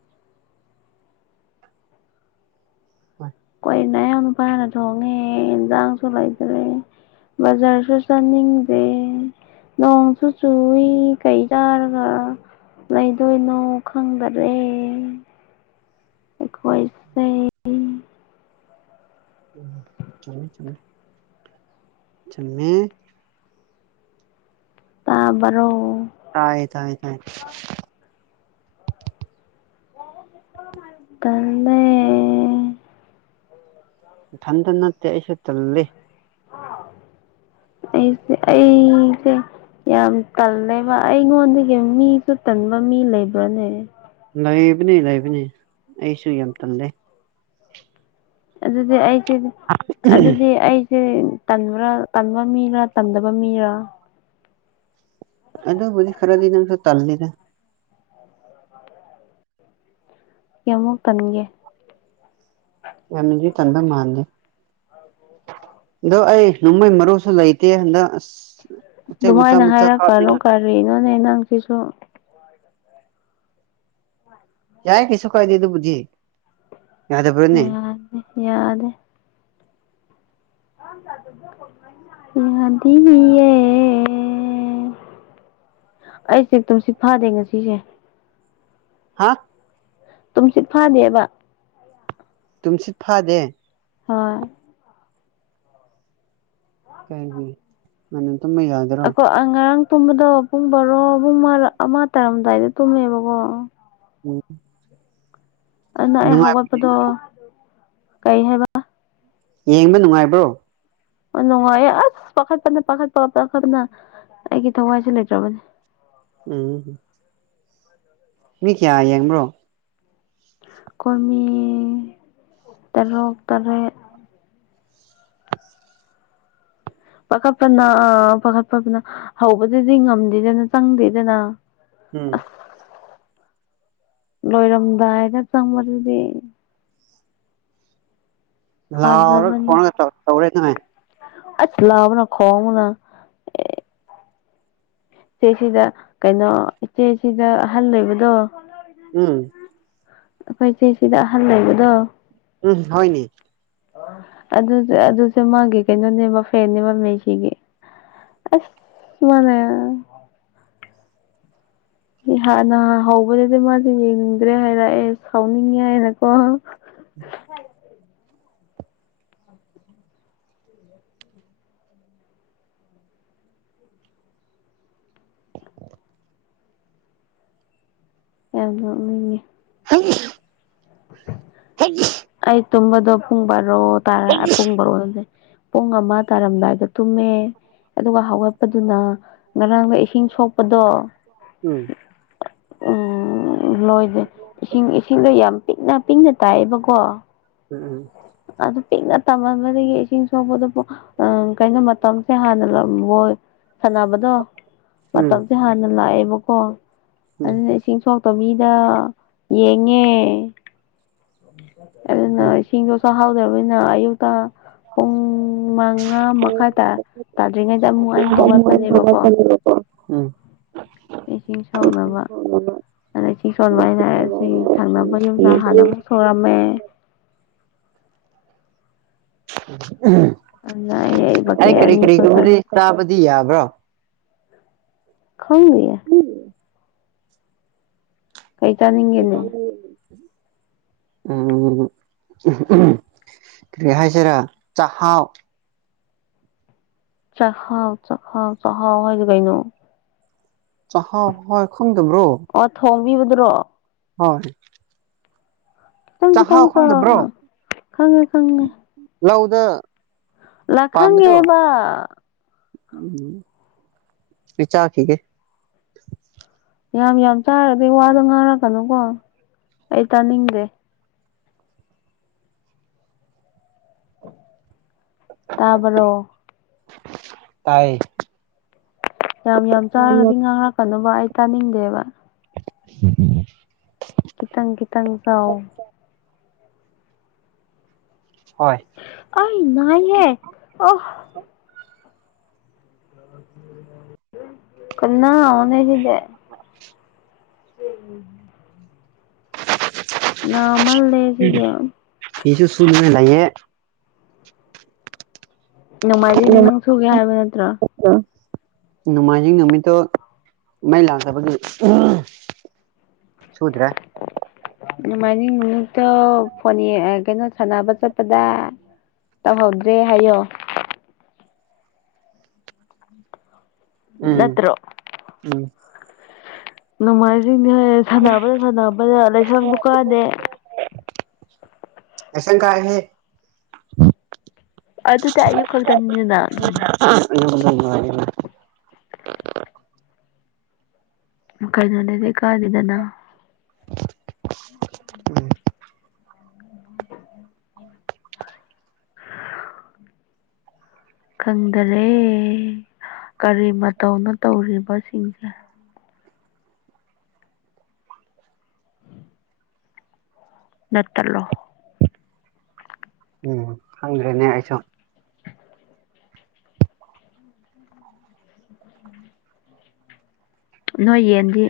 ꯍꯣꯏ ꯅꯥꯌꯥꯅꯨꯄꯥꯅꯥ ꯊꯣꯡꯉꯦ ꯑꯦꯟꯟꯖꯥꯡꯁꯨ ꯂꯩꯇꯔꯦ ꯒꯥꯖꯔ ꯁꯨ ꯆꯥꯅꯤꯡꯗꯦ ꯅꯣꯡꯁꯨ ꯆꯨꯏ ꯀꯩ ꯆꯥꯔꯒ ꯂꯩꯗꯣꯏꯅꯣ ꯈꯪꯗꯔꯦ ꯑꯦꯈꯣꯏꯁꯦ ꯎꯝ ꯆꯨꯝꯃꯦ ꯆꯨꯨꯝꯃꯦ ꯆꯨꯃꯦ ꯇꯥꯕꯔꯣ ꯇꯥꯏ ꯇꯥꯏ [unintelligible] ꯎꯝ ꯅꯥꯊꯟꯗ ꯅꯠꯇꯦ ꯑꯩꯁꯨ ꯇꯟꯂꯦ ꯑꯩꯁꯦ ꯑꯩꯁꯦ ꯌꯥꯝ ꯇꯜꯂꯦꯕ ꯑꯩꯉꯣꯟꯗꯒꯤ ꯃꯤꯁꯨ ꯇꯟꯕ ꯃꯤ ꯂꯩꯕ꯭ꯔꯅꯦ ꯂꯩꯕꯅꯦ ꯂꯩꯕꯅꯦ ꯑꯩꯁꯨ ꯌꯥꯝ ꯇꯜꯂꯦ ꯑꯗꯨꯗꯤ ꯑꯩꯁꯨ ꯑꯗꯨꯗꯤ ꯑꯩ ꯁꯤ ꯇꯟꯕ꯭ꯔꯥ ꯇꯟꯕ ꯃꯤꯔꯥ ꯇꯟꯗꯕ ꯃꯤꯔ ꯑꯗꯨꯕꯨꯗꯤ ꯈꯔꯗꯤ ꯑꯗꯨꯝꯁꯨ ꯇꯜꯂꯤꯗ ꯀꯌꯥꯝꯃꯨꯛ ꯇꯟꯒꯦ ꯌꯥꯝꯅꯗꯤ ꯇꯟꯕ ꯃꯥꯟꯗꯦ ꯑꯗꯣ ꯑꯩ ꯅꯣꯡꯃꯩ ꯃꯔꯨ ꯂꯩꯇꯦ ꯍꯟꯗꯛ ꯑꯁ ꯎꯆꯦꯛ ꯃꯆꯥ ꯑꯗꯨꯃꯥꯏꯅ ꯃꯆꯥ ꯍꯥꯏꯔꯛꯀꯅꯨ ꯀꯥꯞꯅꯤꯡꯉꯥꯏ ꯀꯔꯤꯅꯣꯅꯦ ꯅꯪꯁꯤꯁꯨ ꯌꯥꯏ ꯀꯩꯁꯨ ꯀꯥꯏꯗꯦ ꯑꯗꯨꯕꯨꯗꯤ ꯌꯥꯗꯕ꯭ꯔꯥꯅꯦ ꯌꯥꯗꯦ ꯌꯥꯗꯦ ꯌꯥꯗꯤ [unintelligible] ꯑꯩꯁꯨ ꯇꯨꯝꯁꯤꯠ ꯐꯥꯗꯦ ꯉꯁꯤꯁꯦ [unintelligible] ꯇꯨꯝꯁꯤꯠ ꯐꯥꯗꯦꯕ ꯇꯨꯝꯁꯤꯠ ꯐꯥꯗꯦ ꯍꯣꯏ ꯀꯩꯒꯤ ꯉꯟꯅ ꯇꯨꯝꯕ ꯌꯥꯗ꯭ꯔꯣ ꯑꯈꯣꯏ ꯑꯉꯥꯡ ꯇꯨꯝꯕꯗꯣ ꯄꯨꯡ ꯕꯥꯔꯣ ꯑꯍꯨꯝꯃ ꯑꯃ ꯇꯥꯔꯝꯗꯥꯏꯗ ꯇꯨꯝꯃꯦꯕꯀꯣ ꯎꯝ ꯑꯃ ꯅꯨꯡꯉꯥꯏ ꯍꯧꯒꯠꯄꯗꯣ ꯀꯩ ꯍꯥꯏꯕ ꯌꯦꯡꯕ ꯅꯨꯡꯉꯥꯏꯕ꯭ꯔꯣ ꯌꯥꯝ ꯅꯨꯡꯉꯥꯢꯌꯦ ꯑꯁ ꯄꯥꯈꯠ ꯄꯅ ꯄꯥꯈꯠꯄ ꯄꯈꯠꯅ ꯑꯩꯒꯤ ꯊꯋꯥꯢꯁꯨ ꯂꯩꯇ꯭ꯔꯕꯅꯤ ꯎꯝ ꯃꯤ ꯀꯌꯥ ꯌꯦꯡꯕ꯭ꯔꯣ ꯈꯣꯢꯃꯤ ꯇꯔꯨꯛ ꯇꯔꯦꯠ ꯄꯥꯈꯠꯄꯅ ꯄꯥꯈꯠꯄꯅ ꯍꯧꯕꯗꯗꯤ ꯉꯝꯗꯦꯗꯅ ꯆꯪꯗꯦꯗꯅ ꯎꯝ ꯑꯁ ꯂꯣꯏꯔꯝꯗꯥꯏꯗ ꯆꯪꯕꯗꯨꯗꯤ ꯂꯥꯎꯔ ꯐꯖꯕꯅꯤ ꯈꯣꯡꯉꯒ ꯇꯧꯔꯛ ꯇꯧꯔꯛꯏꯅꯦ ꯑꯁ ꯂꯥꯕꯅ ꯈꯣꯕꯅ ꯑꯦ ꯏꯆꯦꯁꯤꯗ ꯀꯩꯅꯣ ꯏꯆꯦꯁꯤꯗ ꯑꯍꯜ ꯂꯩꯕꯗꯣ ꯎꯝ ꯑꯩꯈꯣꯏ ꯏꯆꯦ ꯁꯤꯗ ꯑꯍꯟ ꯂꯩꯕꯗꯣ ꯎꯝ ꯍꯣꯢꯅꯦ ꯑꯗꯨꯁꯨ ꯑꯗꯨꯁꯨ ꯃꯥꯒꯤ ꯀꯩꯅꯣꯅꯦꯕ ꯐꯦꯟꯅꯦꯕ ꯃꯦꯁꯤꯒꯤ ꯑꯁ ꯃꯥꯅ [unintelligible] ꯍꯥꯟꯅ ꯍꯧꯕꯗꯗꯤ ꯃꯥꯗꯤ ꯌꯦꯡꯅꯤꯡꯗ꯭ꯔꯦ ꯍꯥꯏꯕ ꯑꯩ ꯁꯥꯎꯅꯤꯡꯉꯦ ꯍꯥꯏꯅꯀꯣ ꯎꯝ ꯌꯝ ꯅꯣꯛꯅꯤꯡꯉꯦ ꯍꯥꯏ ꯍꯥꯏ [unintelligible] ꯑꯩ ꯇꯨꯝꯕꯗꯣ ꯄꯨꯡ ꯕꯥꯔꯣ ꯇꯔꯥ ꯄꯨꯡ ꯕꯥꯔꯣꯅꯦ ꯄꯨꯡ ꯑꯃ ꯇꯥꯔꯝꯗꯥꯏꯗ ꯇꯨꯝꯃꯦ ꯑꯗꯨꯒ ꯍꯧꯒꯠꯄꯗꯨꯅ ꯉꯔꯥꯡꯗ ꯏꯁꯤꯡ ꯁꯣꯛꯄꯗꯣ ꯎꯝ ꯎꯝ ꯂꯣꯏꯗꯦ ꯏꯁꯤꯡ ꯏꯁꯤꯡꯗꯣ ꯌꯥꯝ ꯄꯤꯛꯅ ꯄꯤꯛꯅ ꯇꯥꯏꯌꯦꯕꯀꯣ ꯎꯝ ꯎꯝ ꯑꯗꯨ ꯄꯤꯛꯅ ꯇꯝꯃꯟꯕꯗꯒꯤ ꯏꯁꯤꯡ ꯁꯣꯛꯄꯗ ꯀꯩꯅꯣ ꯃꯇꯝꯁꯦ ꯍꯥꯟꯅ ꯕꯣꯜ ꯁꯥꯟꯅꯕꯗꯣ ꯎꯝ ꯃꯇꯝꯁꯦ ꯍꯥꯟꯅ ꯂꯥꯛꯑꯦꯕꯀꯣ ꯎꯝ ꯑꯗꯨꯅ ꯏꯁꯤꯡ ꯁꯣꯛ ꯄꯥ ꯃꯤꯗꯥ ꯌꯦꯡꯉꯦ ꯑꯗꯨꯅ ꯎꯝ ꯎꯝ ꯏꯁꯤꯡꯗꯣ ꯁꯣꯛꯍꯧꯗꯕꯅꯤꯅ ꯑꯌꯨꯛꯇ [unintelligible] ꯄꯨꯡ ꯃꯉꯥ ꯃꯈꯥꯏ ꯇꯥ ꯇꯥꯗ꯭ꯔꯤꯉꯩꯗ ꯑꯃꯨꯛ ꯑꯩ ꯍꯧꯒꯠꯄꯅꯦꯕꯀꯣ [unintelligible] ꯎꯝ ꯏꯁꯤꯡ ꯁꯣꯛꯅꯕ ꯑꯗꯩ ꯁꯤ ꯁꯣꯟꯕ ꯍꯥꯏꯁ ꯁꯤ ꯊꯪꯅꯕ ꯌꯨꯝꯗ ꯍꯥꯟꯅ ꯑꯃꯨꯛ ꯁꯨꯔꯝꯃꯦ [inaudible] ꯑꯗꯨꯅ ꯑꯩ ꯑꯩ ꯕꯛꯀꯦꯠ ꯀꯔꯤ ꯑꯅꯤ ꯀꯔꯤ ꯈꯛꯇ ꯂꯨꯔꯦ ꯆꯥꯕꯗꯤ ꯗꯤ ꯌꯥꯕ꯭ꯔꯣ ꯈꯪꯗꯤꯌꯦ ꯀꯩ ꯆꯥꯅꯤꯡꯒꯦꯅꯦ ꯎꯝ ꯎꯝꯎꯝ ꯀꯔꯤ ꯍꯥꯏꯁꯦꯔ ꯆꯥꯛꯍꯥꯎ ꯆꯍꯥꯎ ꯆꯈꯥꯎ ꯆꯍꯥꯎ ꯍꯥꯏꯗꯤ ꯀꯩꯅꯣ ꯆꯍꯥꯎ ꯍꯣꯢ ꯈꯪꯗꯕ꯭ꯔꯣ ꯃꯤꯕꯗꯨꯔꯣ ꯍꯣꯏ ꯈꯉꯦ ꯆꯥꯛꯍꯥꯎ ꯈꯪꯗꯕ꯭ꯔꯣ ꯈꯉꯦ ꯂꯧꯗ ꯂ ꯈꯥꯡꯉꯦꯕ ꯆꯥꯛ ꯆꯥꯈꯤꯀꯦ ꯌꯥꯝ ꯌꯥꯝ ꯆꯥꯔꯗꯤ ꯋꯥꯗꯣ ꯉꯥꯔꯛꯀꯅꯨꯀꯣ ꯑꯩ ꯇꯥꯅꯤꯡꯗꯦ ꯇꯥꯕ꯭ꯔꯣ ꯇꯥꯏ ꯌꯥꯝ ꯌꯥꯝ ꯆꯥꯔꯒꯗꯤ ꯉꯥꯡꯔꯛꯀꯅꯣꯕ ꯑꯩ ꯇꯥꯅꯤꯡꯗꯦꯕ ꯎꯝ ꯈꯤꯇꯥꯡ ꯈꯤꯇꯥꯡ ꯆꯥꯎ ꯍꯣꯏ ꯑ ꯅꯥꯏꯍꯦ ꯑ ꯀꯅꯥ ꯍꯧꯅꯦꯁꯤꯗꯦ [unintelligible] ꯅꯃꯜꯂꯦꯁꯤꯗꯤ ꯐꯤꯁꯨ ꯁꯨꯅꯤꯉꯥꯏ ꯂꯩꯌꯦ ꯅꯣꯡꯃꯥꯏꯖꯤꯡꯅꯦ ꯅꯪ ꯁꯨꯒꯦ ꯍꯥꯏꯕ ꯅꯠꯇ꯭ꯔꯣ ꯅꯣꯡꯃꯥꯏꯖꯤꯡ ꯅꯨꯃꯤꯠꯇꯣ ꯃꯩ ꯂꯥꯛꯇꯕꯒꯤ ꯁꯨꯗ꯭ꯔꯦ ꯑꯗꯨꯃꯥꯏꯅꯤꯡ ꯅꯨꯃꯤꯠꯇꯣ ꯐ ꯀꯩꯅꯣ ꯁꯥꯟꯅꯕ ꯆꯠꯄꯗ ꯇꯧꯍꯧꯗ꯭ꯔꯦ ꯍꯥꯏꯌꯣ ꯎꯝ ꯅꯠꯇ꯭ꯔꯣ ꯎꯝ ꯅꯣꯡꯃꯥꯏꯖꯤꯡꯅꯦ ꯍꯥꯏ ꯁꯥꯟꯅꯕꯗ ꯁꯥꯟꯅꯕꯗ ꯂꯥꯏꯁꯪ ꯐꯥꯑꯣ ꯀꯥꯗꯦ ꯂꯥꯏꯁꯪ ꯀꯥꯏꯍꯦ ꯑꯗꯨꯗꯤ ꯑꯌꯨꯛ ꯈꯛꯇꯅꯤꯗꯅ [unintelligible] ꯀꯩꯅꯣꯅꯦꯗꯤ ꯏꯀꯥꯏꯔꯤꯗꯅ ꯎꯝ ꯈꯪꯗꯔꯦ ꯀꯔꯤ ꯃꯇꯧꯅ ꯇꯧꯔꯤꯕꯁꯤꯡꯁꯦ ꯅꯠꯇꯂꯣ ꯎꯝ ꯈꯪꯗ꯭ꯔꯦꯅꯦ ꯑꯩꯁꯨ ꯅꯣꯏ ꯌꯦꯟꯗꯤ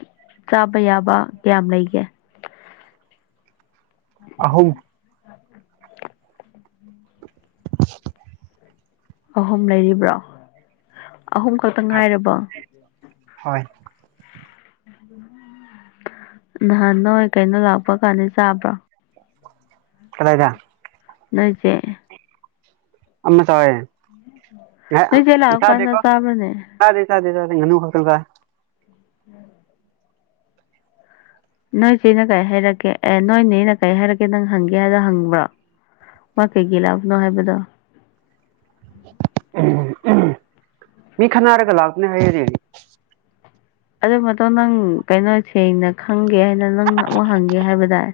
ꯆꯥꯕ ꯌꯥꯕ ꯀꯌꯥꯝ ꯂꯩꯒꯦ ꯑꯍꯨꯝ ꯑꯍꯨꯝ ꯂꯩꯔꯤꯕ꯭ꯔꯣ ꯑꯍꯨꯝ ꯈꯛꯇ ꯍꯣꯏ ꯉꯥꯏꯔꯕꯣ ꯍꯣꯏ ꯅꯍꯥꯟ ꯅꯣꯏ ꯀꯩꯅꯣ ꯂꯥꯛꯄ ꯀꯥꯟꯗ ꯆꯥꯕ꯭ꯔꯣ ꯈꯨꯔꯥꯏꯗ ꯅꯣꯏꯆꯦ ꯑꯃ ꯆꯥꯏꯌꯦ ꯅꯣꯏꯁꯦ ꯂꯥꯛꯄ ꯀꯥꯟꯗ ꯆꯥꯗꯦꯗ ꯆꯥꯕ꯭ꯔꯅꯦ ꯆꯥꯗꯦ ꯆꯥꯗꯦ ꯆꯥꯗꯦ ꯉꯥꯅꯨ ꯍꯥꯎꯇꯕ ꯎꯝ ꯅꯣꯏ ꯆꯦꯅ ꯀꯩ ꯍꯥꯏꯔꯛꯀꯦ ꯑꯦ ꯅꯣꯏ ꯅꯦꯅ ꯀꯩ ꯍꯥꯏꯔꯛꯀꯦ ꯅꯪ ꯍꯪꯒꯦ ꯍꯥꯏꯗꯣ ꯍꯪꯕ꯭ꯔꯥ ꯃꯥ ꯀꯩꯒꯤ ꯂꯥꯛꯄꯅꯣ ꯍꯥꯏꯕꯗꯣ ꯎꯝ ꯎꯝ ꯃꯤ ꯈꯠꯅꯥꯔꯒ ꯂꯥꯛꯄꯅꯦ ꯍꯥꯏꯌꯦꯅꯦ ꯑꯗꯨ ꯃꯊꯪ ꯅꯪ ꯀꯩꯅꯣ ꯁꯦꯡꯅ ꯈꯪꯒꯦ ꯍꯥꯏꯅ ꯅꯪ ꯑꯃꯨꯛ ꯍꯪꯒꯦ ꯍꯥꯏꯕ ꯗꯥꯏ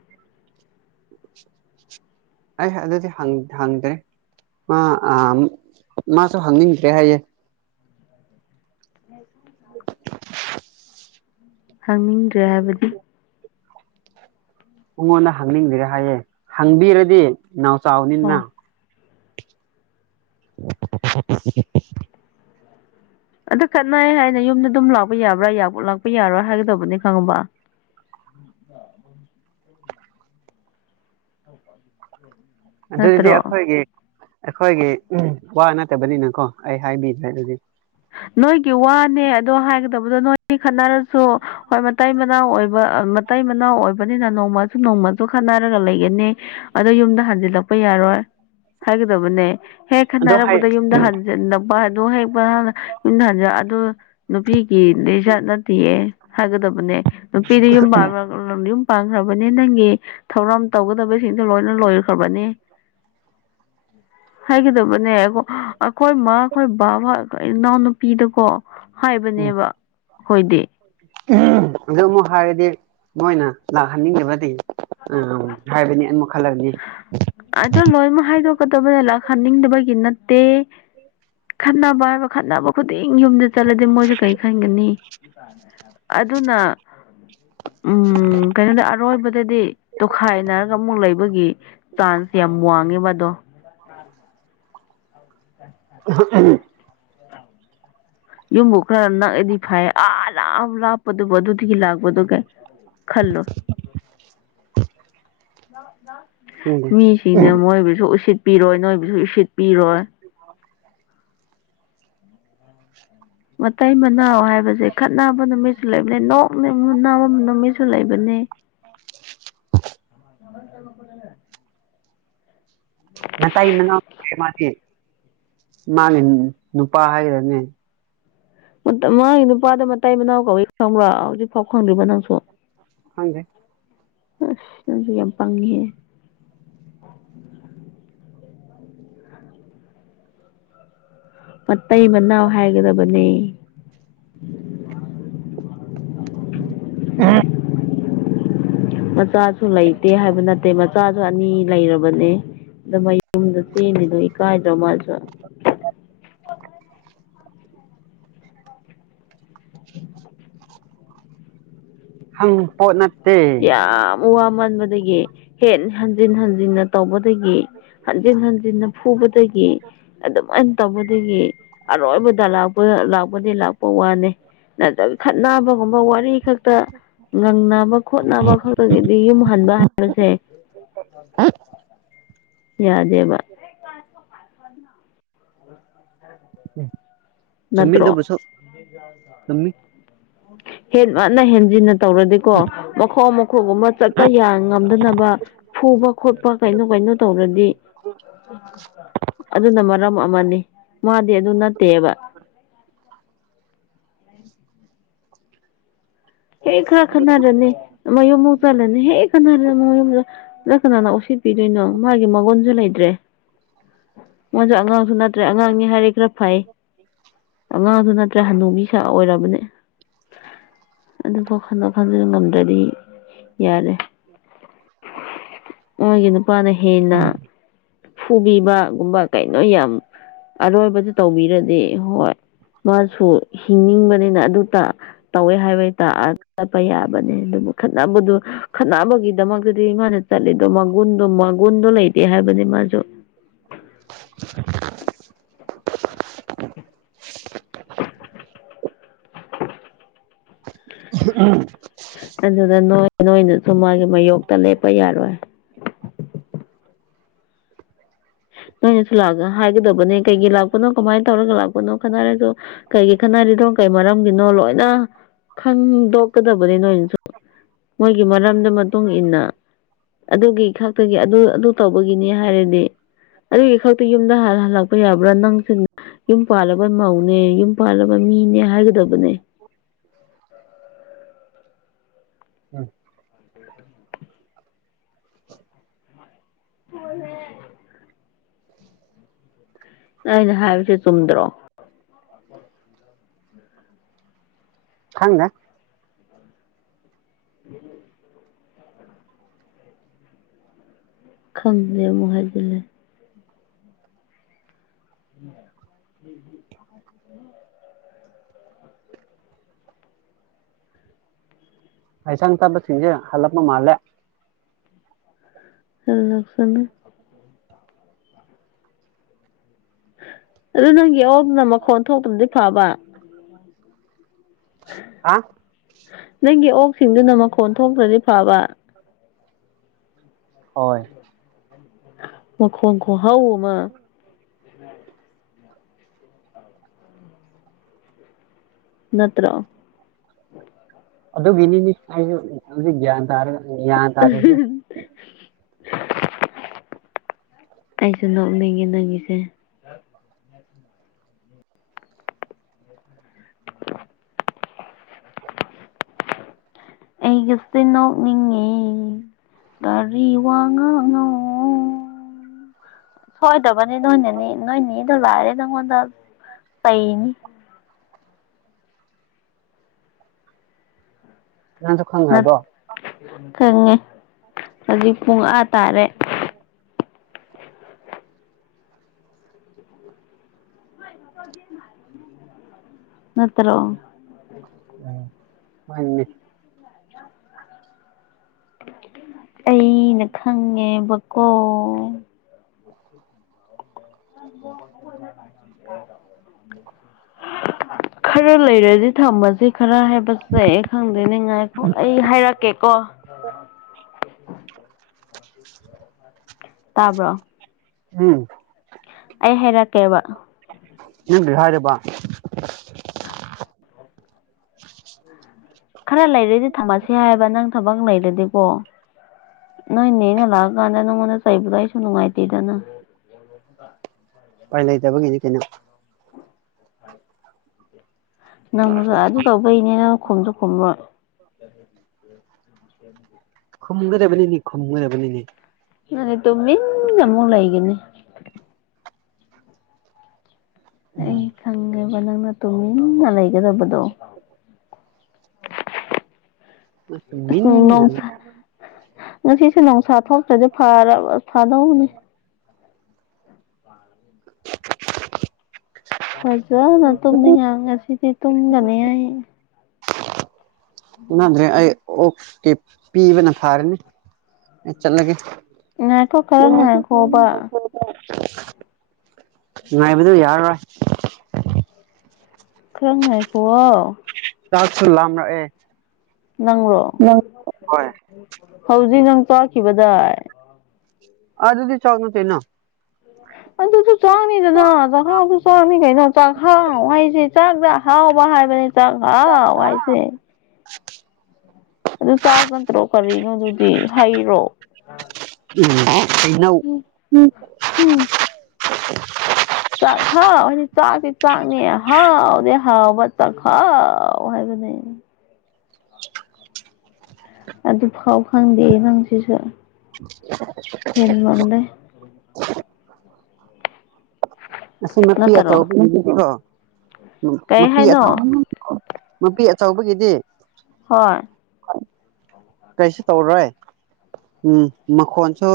ꯑꯩ ꯑꯗꯨꯗꯤ ꯍꯪ ꯍꯪꯗ꯭ꯔꯦ ꯑ ꯑꯃꯨꯛ ꯃꯥꯁꯨ ꯍꯪꯅꯤꯡꯗ꯭ꯔꯦ ꯍꯥꯏꯌꯦ ꯎꯝ [unintelligible] [inaudible] ꯍꯪꯅꯤꯡꯗ꯭ꯔꯦ ꯍꯥꯏꯕꯗꯤ ꯃꯉꯣꯟꯗ ꯍꯪꯅꯤꯡꯗꯔꯦ ꯍꯥꯏꯌꯦ ꯍꯪꯕꯤꯔꯗꯤ ꯅꯥꯎ ꯍꯣꯏ ꯆꯥꯎꯅꯤꯗꯅ [unintelligible] ꯑꯗꯨ ꯈꯠꯅꯩ ꯍꯥꯏꯅ ꯌꯨꯝꯗ ꯗꯨꯝ ꯂꯥꯛꯄ ꯌꯥꯕ꯭ꯔꯥ ꯂꯥꯛꯄ ꯌꯥꯔꯣꯏ ꯍꯥꯏꯒꯗꯕꯅꯤ ꯈꯪꯉꯕ [unintelligible] ꯑ [unintelligible] ꯑꯗꯨꯗꯤ ꯑꯩꯈꯣꯏꯒꯤ ꯑꯩꯈꯣꯏꯒꯤ ꯎꯝ ꯋꯥ ꯅꯠꯇꯕꯅꯤꯅꯀꯣ ꯑꯩ ꯍꯥꯏꯕꯤꯗ꯭ꯔꯦ ꯑꯗꯨꯗꯤ ꯅꯣꯏꯒꯤ ꯋꯥꯅꯦ ꯑꯗꯨ ꯍꯥꯏꯒꯗꯕꯗꯣ ꯅꯣꯏꯅꯤ ꯈꯠꯅꯔꯁꯨ ꯍꯣꯏ ꯃꯇꯩ ꯃꯅꯥꯎ ꯑꯣꯏꯕ ꯃꯇꯩ ꯃꯅꯥꯎ ꯑꯣꯏꯕꯅꯤꯅ ꯅꯣꯡꯃꯁꯨ ꯅꯣꯡꯃꯁꯨ ꯈꯠꯅꯔꯒ ꯂꯩꯒꯅꯤ ꯑꯗꯨ ꯌꯨꯝꯗ ꯍꯟꯖꯤꯜꯂꯛꯄ ꯌꯥꯔꯣꯏ ꯍꯥꯏꯒꯗꯕꯅꯦ ꯍꯦꯛ ꯑꯗꯣ ꯍꯥꯏ ꯈꯠꯟꯅꯔꯛꯄꯗ ꯌꯨꯝꯗ ꯍꯟꯖꯤꯟꯅꯕ ꯑꯗꯨ ꯍꯦꯛ ꯌꯨꯝꯗ ꯍꯟꯖꯤꯜ ꯑꯗꯨ ꯅꯨꯄꯤ ꯒꯤ ꯂꯤꯆꯠ ꯅꯠꯇꯤꯌꯦ ꯍꯥꯏꯒꯗꯕꯅꯦ ꯅꯨꯄꯤꯗꯤ ꯌꯨꯝ [unintelligible] ꯄꯥꯟꯈ꯭ꯔꯕꯅꯦ ꯅꯪ ꯒꯤ ꯊꯧꯔꯝ ꯇꯧꯒꯗꯕꯁꯤꯡꯗꯨ ꯂꯣꯏꯅ ꯂꯣꯏ ꯍꯂꯣ [inaudible] ꯍꯥꯏꯒꯗꯕꯅꯦ ꯑꯩꯈꯣꯏ ꯃꯥꯈꯣꯏ ꯕꯥꯕꯥ ꯏꯅꯥꯎꯅꯨꯄꯤꯗꯀꯣ ꯍꯥꯏꯕꯅꯦꯕ ꯑꯩꯈꯣꯏꯗꯤ ꯎꯝ ꯍꯧꯖꯤꯛ ꯑꯃꯨꯛ ꯍꯥꯏꯔꯗꯤ ꯃꯣꯏꯅ ꯂꯥꯛꯍꯟꯅꯤꯡꯗꯔꯥꯒꯗꯤ ꯑꯝ ꯍꯥꯏꯕꯅꯤ ꯑꯃꯨꯛ ꯈꯜꯂꯛꯀꯅꯤ ꯑꯗꯣ ꯂꯣꯏꯅꯃꯛ ꯍꯥꯏꯗꯣꯛꯀꯗꯕꯅꯦ ꯂꯥꯛꯍꯟꯅꯤꯡꯗꯕꯒꯤ ꯅꯠꯇꯦ ꯈꯠꯅꯕ ꯍꯥꯏꯕ ꯈꯠꯅꯕ ꯈꯨꯗꯤꯡ ꯌꯨꯝꯗ ꯆꯠꯂꯗꯤ ꯃꯣꯏꯁꯨ ꯀꯔꯤ ꯈꯟꯒꯅꯤ ꯑꯥꯗꯨꯅ ꯎꯝ ꯀꯩꯅꯣꯗ ꯑꯔꯣꯏꯕꯗ ꯗꯤ ꯇꯣꯈꯥꯏꯅꯔꯒ ꯑꯃꯨꯛ ꯂꯩꯕꯒꯤ ꯆꯥꯟꯖꯁꯦ ꯌꯥꯝ ꯋꯥꯡꯉꯦꯕꯗꯣ INAUDIBLE ꯌꯨꯝꯕꯨ ꯈꯔꯥ ꯅꯛꯑꯗꯤ ꯐꯩꯌꯦ ꯑꯥ ꯌꯥꯝ ꯂꯥꯞꯄꯗꯨꯕꯨ ꯑꯗꯨꯗꯒꯤ ꯂꯥꯛꯄꯗꯨ ꯀꯥꯏ ꯈꯜ ꯂꯣ ꯈꯪꯗꯦ ꯃꯤꯖꯤꯡꯅ ꯃꯣꯏꯕꯨꯖꯨ ꯎꯁꯤꯠ ꯄꯤꯔꯣꯏ ꯅꯣꯏꯕꯨꯖꯨ ꯎꯁꯤꯠꯄꯤꯔꯣꯏ ꯃꯇꯩ- ꯃꯅꯥꯎ ꯍꯥꯏꯕꯍꯦ ꯈꯠꯅꯕ ꯅꯨꯃꯤꯠ ꯂꯩꯕꯅꯦ ꯅꯣꯡꯃꯒꯤ ꯎꯟꯅꯕ ꯅꯨꯃꯤꯠ UNINTELLIGIBLE ꯉꯁꯥꯏ ꯅꯅꯥꯎꯄꯤ ꯑꯃꯗꯤ ꯃꯥꯒꯤ ꯅꯨꯄꯥ ꯍꯥꯏꯔꯅꯦ ꯃꯥꯒꯤ ꯅꯨꯄꯥꯗꯨ ꯃꯇꯩ- ꯃꯅꯥꯎ ꯀꯧꯏ ꯈꯪꯕ꯭ꯔꯥ ꯍꯧꯖꯤꯛꯐꯥꯎ ꯈꯪꯗ꯭ꯔꯤꯕ ꯅꯪꯁꯨ ꯈꯪꯗꯦ ꯑꯥꯁ ꯅꯪꯖꯦ ꯌꯥꯝ ꯄꯪꯉꯤꯍꯦ ꯃꯥꯇꯩ- ꯃꯅꯥꯎ ꯍꯥꯏꯒꯗꯕꯅꯦ INAUDIBLE ꯃꯆꯥꯁꯨ ꯂꯩꯇꯦ ꯍꯥꯏꯕ ꯅꯠꯇꯦ ꯃꯆꯥꯖꯨ ꯑꯅꯤ ꯂꯩꯔꯕꯅꯦ ꯗ ꯃꯌꯨꯝꯗ ꯆꯦꯟꯜꯂꯤꯗꯣ ꯏꯀꯥꯏꯗ꯭ꯔꯣ ꯃꯥꯖꯨ ꯍꯪ ꯕ ꯄꯣꯠ ꯅꯠ ꯌꯥꯝ ꯕꯋꯥ ꯃꯟꯕꯗꯒꯤ ꯍꯦ ꯍꯟꯖꯤꯟ-ꯍꯟꯖꯤꯟꯅ ꯇꯧꯕꯗꯒꯤ ꯍꯟꯖꯤꯟ-ꯍꯟꯖꯤꯟꯅ ꯐꯨꯕ ꯇꯒꯤ ꯑꯗꯨꯝꯍꯥꯏꯅ ꯇꯧꯕꯗꯒꯤ ꯑꯔꯣꯏꯕꯗ ꯂꯥꯛꯄ ꯂꯥꯛꯄꯗꯤ-ꯂꯥꯛꯄ ꯋꯥꯅꯤ ꯅꯠꯇ꯭ꯔꯒ ꯈꯠꯅꯕ ꯒꯨꯝꯕ ꯋꯥꯔꯤ ꯈꯛꯇ ꯉꯪꯅꯕ ꯍꯣꯠꯅꯕ ꯈꯛꯇꯒꯤꯗꯤ ꯌꯨꯝ ꯍꯟꯕ ꯍꯥꯏꯕꯖꯦ ꯌꯥꯗꯦꯕ ꯆꯨꯝꯃꯤ ꯅꯠꯇ꯭ꯔꯣ ꯑꯗꯨꯕꯨꯁꯨ ꯆꯨꯝꯃꯤ UNINTELLIGIBLE ꯇꯧꯔꯗꯤꯀꯣ ꯃꯈꯣꯡ- ꯃꯈꯨꯠꯀꯨꯝꯕ ꯆꯠꯄ ꯌꯥ ꯉꯝꯗꯅꯕ ꯐꯨꯕ-ꯈꯣꯠꯄ ꯀꯩꯅꯣ ꯀꯩꯅꯣ ꯇꯧ ꯅꯣ ꯇꯧꯔꯗꯤ ꯑꯗꯨꯅꯥ ꯃꯔꯝ ꯑꯃꯥꯅꯤ ꯃꯥꯗꯤ ꯑꯗꯨ ꯅꯠꯇꯦꯕ ꯍꯩ ꯈꯔꯥ ꯈꯠꯅꯔꯅꯤ ꯃꯌꯨꯝ ꯐꯥꯎ ꯆꯠꯂꯅꯤ ꯍꯦꯛ ꯈꯠꯅꯔꯅꯤ ꯃꯌꯨꯝꯗ ꯁꯤꯗꯥ ꯀꯅꯅꯥ ꯎꯁꯤꯠꯄꯤꯗꯣꯢꯅꯣ ꯀꯩꯅꯣ ꯃꯥꯒꯤ ꯃꯔꯣꯟꯖꯨ ꯂꯩꯇ꯭ꯔꯦ ꯃꯥꯖꯨ ꯑꯉꯥꯡꯖꯨ ꯅꯠꯇ꯭ꯔꯦ ꯑꯉꯥꯡꯅꯤ ꯍꯥꯏ ꯈꯔꯥ ꯐꯩ ꯑꯉꯥꯡꯖꯨ ꯅꯠꯇ꯭ꯔꯦ ꯍꯅꯨꯕꯤ ꯁꯥ ꯑꯣꯏꯔꯕꯅꯤ ꯑꯗꯨꯐꯥꯎ ꯈꯟꯗꯣꯛ-ꯈꯟꯖꯤꯟ ꯉꯝꯗ꯭ꯔꯗꯤ ꯌꯥꯔꯦ INAUDIBLE ꯃꯣꯏꯒꯤ ꯅꯨꯄꯥꯅ ꯍꯦꯟꯅ ꯐꯨꯕꯤꯕ ꯒꯨꯝꯕ ꯀꯩꯅꯣ ꯌꯥꯝ ꯑꯔꯣꯏꯕꯗꯥ ꯇꯧꯕꯤ ꯔꯗꯤ ꯍꯣꯏ ꯃꯥꯁꯨ ꯍꯤꯡꯅꯤꯡꯕꯅꯤꯅ ꯑꯗꯨꯇ ꯇꯧꯋꯦ ꯍꯥꯏꯕꯩ ꯇꯥ ꯌꯥꯕꯅꯦ ꯈꯠꯅꯕꯗꯣ ꯈꯠꯅꯕꯒꯤꯗꯃꯛꯇꯗꯤ ꯃꯥꯅ ꯆꯠꯂꯤꯗꯣ ꯃꯒꯨꯟꯗꯣ-ꯃꯒꯨꯟꯗꯣ ꯂꯩꯇꯦ ꯍꯥꯏꯕꯅꯤ ꯃꯥꯖꯨ INAUDIBLE INAUDIBLE ꯑꯗ ꯅꯣꯏ -ꯅꯣꯏꯅꯖꯨ ꯃꯥꯒꯤ ꯃꯌꯣꯛꯇ ꯂꯦꯞꯄ ꯌꯥꯔꯣꯏ [unintelligible] ꯅꯣꯏꯅꯁꯨ ꯂꯑ ꯍꯥꯏꯒꯗꯕꯅꯦ ꯀꯩꯒꯤ ꯂꯥꯛꯄꯅꯣ ꯀꯃꯥꯏꯅ ꯇꯧꯔꯒ ꯂꯥꯛꯄꯅꯣ ꯈꯟꯅꯔꯁꯨ ꯀꯩꯒꯤ ꯈꯠꯟꯅꯔꯤ ꯑꯗꯣ ꯀꯩ ꯃꯔꯝꯒꯤꯅꯣ ꯂꯣꯏꯅ ꯈꯪꯗꯣꯛꯀꯗꯕꯅꯤ ꯅꯣꯏꯅꯁꯨ ꯃꯣꯏꯒꯤ ꯃꯔꯝꯗ ꯃꯇꯨꯡ ꯃꯇꯨꯡꯏꯟꯅ ꯑꯗꯨꯒꯤ ꯈꯛꯇꯒꯤ ꯑꯗꯨ ꯑꯗꯨ ꯇꯧꯕ ꯒꯤꯅꯤ ꯍꯥꯏꯔꯗꯤ ꯑꯗꯨꯒꯤ ꯈꯛꯇ ꯌꯨꯝꯗ ꯍ ꯍꯜꯂꯛꯄ ꯌꯥꯕ꯭ꯔꯥ ꯅꯪ ꯌꯨꯝ ꯄꯥꯜꯂꯕ ꯃꯧꯅꯦ ꯌꯨꯝ ꯄꯥꯜꯂꯕ ꯃꯤꯅꯦ ꯍꯥꯏꯒꯗꯕꯅꯦ ꯎꯝ [unintelligible] ꯑꯩꯅ ꯍꯥꯏꯕꯁꯤ ꯆꯨꯝꯗ꯭ꯔꯣ ꯈꯪ ꯗꯦ [unintelligible] ꯈꯪꯗꯦ ꯃꯨ ꯍꯥꯏꯖꯜꯂꯦ [unintelligible] ꯑꯁꯪ ꯇꯞꯄ ꯁꯤꯡ ꯍꯜꯂꯄ ꯃꯥꯂꯦ ꯑꯗꯨꯅ ꯐꯥꯅꯤ ꯑꯗꯨ ꯅꯪꯒꯤ ꯑꯣꯛꯅ ꯃꯈꯣꯟ ꯊꯣꯛꯇꯔꯦꯗꯤ ꯐꯕ ꯍꯥ ꯅꯪꯒꯤ ꯑꯣꯛꯁꯤꯡꯗꯨꯅ ꯃꯈꯣꯟ ꯊꯣꯛꯇ꯭ꯔꯗꯤ ꯐꯕ ꯍꯣꯏ ꯃꯈꯣꯟ ꯈꯨꯍꯧ ꯑꯃ ꯅꯠꯇꯔꯣ ꯑꯗꯨꯒꯤꯅꯤꯅꯦ ꯑꯩꯖꯨ ꯍꯧꯖꯤꯛ ꯒ꯭ꯌꯥꯟ ꯇꯥꯔꯒ ꯒ꯭ꯌꯥꯟ ꯇꯥꯗ꯭ꯔꯤꯁꯦ [unintelligible] ꯑꯩꯁꯨ ꯅꯣꯛꯅꯤꯉꯦ ꯅꯪꯒꯤꯁꯦ ꯑꯩꯒꯁꯦ ꯅꯣꯛꯅꯤꯡꯉꯦ ꯀꯔꯤ ꯋꯥꯉꯪꯅꯣ ꯁꯣꯏꯗꯕꯅꯤ ꯅꯣꯏꯅꯅꯤ ꯅꯣꯏꯅꯤꯗꯣ ꯂꯥꯛꯔꯦ ꯅꯪꯉꯣꯟꯗ ꯑꯩꯅꯤ ꯅꯪꯁꯨꯣ ꯈꯪꯒꯔꯕꯣ ꯈꯪꯉꯦ ꯍꯧꯖꯤꯛ ꯄꯨꯡ ꯑꯥ ꯇꯥꯔꯦ ꯅꯠꯇ꯭ꯔꯣ ꯃꯥꯅꯦ ꯑꯩꯅ ꯈꯪꯉꯦꯕꯀꯣ [unintelligible] [unintelligible] ꯈꯔ ꯂꯩꯔꯗꯤ ꯊꯝꯃꯁ ꯈꯔ ꯍꯥꯏꯕꯁꯦ ꯑꯩ ꯈꯪꯗꯦꯅꯤ ꯉꯥꯏꯈꯣ ꯑꯩ ꯍꯥꯏꯔꯛꯀꯦꯀꯣ [unintelligible] ꯇꯥꯕ꯭ꯔꯣ ꯎꯝ ꯑꯩ ꯍꯥꯏꯔꯛ ꯀꯦꯕꯥ [unintelligible] ꯈꯔ ꯂꯩꯔꯗꯤ ꯊꯝꯃꯁꯤ ꯍꯥꯏꯕ ꯅꯪ ꯊꯕꯛ ꯂꯩꯔꯗꯤꯀꯦ ꯅꯣꯏ ꯅꯦꯅ ꯂꯥꯛꯑꯥꯀꯟꯗ ꯅꯉꯣꯟꯗꯥ ꯆꯩꯕꯗꯣ ꯑꯩꯖꯨ ꯅꯨꯉꯥꯏꯇꯦ ꯗꯅ ꯎꯄꯥꯏ ꯂꯩꯇꯕꯒꯤꯅꯤ ꯀꯩꯅꯣ ꯅꯪꯃꯁꯨ ꯑꯗꯨ ꯇꯧꯕꯩꯅꯦ ꯅꯪ ꯈꯨꯝꯁꯨ ꯈꯨꯝꯕꯣꯏ [unintelligible] ꯈꯨꯝꯒꯗꯕꯅꯤꯅꯦ ꯈꯨꯝꯒꯗꯕꯅꯤꯅꯦ ꯅꯪꯗꯤ ꯇꯨꯃꯤꯟꯅ ꯑꯃꯨꯛ ꯂꯩꯒꯤꯅꯤ ꯑꯩ ꯈꯪꯒꯦꯕ ꯅꯪꯅ ꯇꯨꯃꯤꯟꯅ ꯂꯩꯒꯗꯕꯗꯣ ꯑꯁ ꯃꯤꯟꯅ ꯅꯣꯡ ꯁꯥ ꯉꯁꯤ ꯅꯨꯡꯁꯥ ꯊꯣꯛꯇ꯭ꯔꯗꯤ ꯐꯔꯕ ꯐꯗꯧꯅꯤ ꯐꯖꯅ ꯇꯨꯝꯅꯤꯡꯉꯦ ꯉꯁꯤꯗꯤ ꯇꯨꯝꯒꯅꯤ ꯑꯩ ꯎꯅꯗ꯭ꯔꯦ ꯑꯩ ꯑꯣꯛꯁꯀꯤꯞ ꯄꯤꯕꯅ ꯐꯔꯅꯤ ꯑꯩ ꯆꯠꯂꯒꯦ ꯉꯥꯏꯈꯣ ꯈꯔ ꯉꯥꯏꯈꯣꯕ [unintelligible] ꯅꯨꯡꯉꯥꯏꯕꯗꯨ ꯌꯥꯔꯔꯣꯏ ꯈꯔ ꯉꯥꯏꯈꯨꯑꯣ ꯆꯥꯛ ꯁꯨ ꯂꯥꯝꯂꯃꯛ ꯑꯦ ꯅꯪꯂꯣ ꯍꯧꯖꯤꯛ ꯅꯪ ꯆꯥꯈꯤꯕꯗꯥꯏ ꯑꯗꯨꯗꯤ ꯆꯥꯛ ꯅꯠꯇꯦꯅ ꯁꯤꯁꯨ ꯆꯥꯡꯅꯤꯗꯅ ꯆꯥꯛꯍꯥꯎꯁꯨ ꯆꯥꯡꯅꯤ ꯀꯩꯅꯣ ꯆꯥꯛꯍꯥꯎ ꯍꯥꯏꯁꯦ ꯆꯥꯛꯇ ꯑꯍꯥꯎꯕ ꯍꯥꯏꯕꯅꯤ ꯍꯨꯝ ꯆꯥꯛꯍꯥꯎ ꯍꯥꯏꯁꯦ ꯑꯗꯨ ꯆꯥꯛ ꯅꯠꯇ꯭ꯔꯣ ꯀꯔꯤꯅꯣ ꯑꯗꯨꯗꯤ ꯍꯩꯔꯣ ꯎꯝ ꯍꯩꯅꯧ ꯎꯝ ꯆꯥꯛꯍꯥꯎ ꯍꯥꯏꯗꯤ ꯆꯥꯛꯇꯤ ꯆꯥꯛꯅꯤ ꯑꯍꯥꯎꯗꯤ ꯍꯥꯎꯕ ꯆꯥꯛꯍꯥꯎ ꯍꯥꯏꯕ [unintelligible] ꯑꯗꯨ ꯐꯥꯎ ꯈꯪꯗꯦ ꯅꯪꯁꯤꯁꯨ ꯍꯦꯟꯃꯜꯂꯦ [unintelligible] ꯅꯆꯟꯅꯨꯄꯤ ꯅꯠꯇꯔꯣ ꯑꯆꯧꯕꯤꯝꯗꯨꯒꯤꯔꯣ ꯎꯝ ꯀꯩ ꯅꯨꯄꯤ ꯍꯥꯏꯅꯣ [unintelligible] ꯅꯨꯄꯤ ꯑꯆꯧꯕꯒꯤꯗꯤ ꯍꯣꯏ ꯀꯩꯁꯨ ꯇꯧꯔꯣꯏ ꯎꯝ ꯃꯈꯣꯟꯁꯨ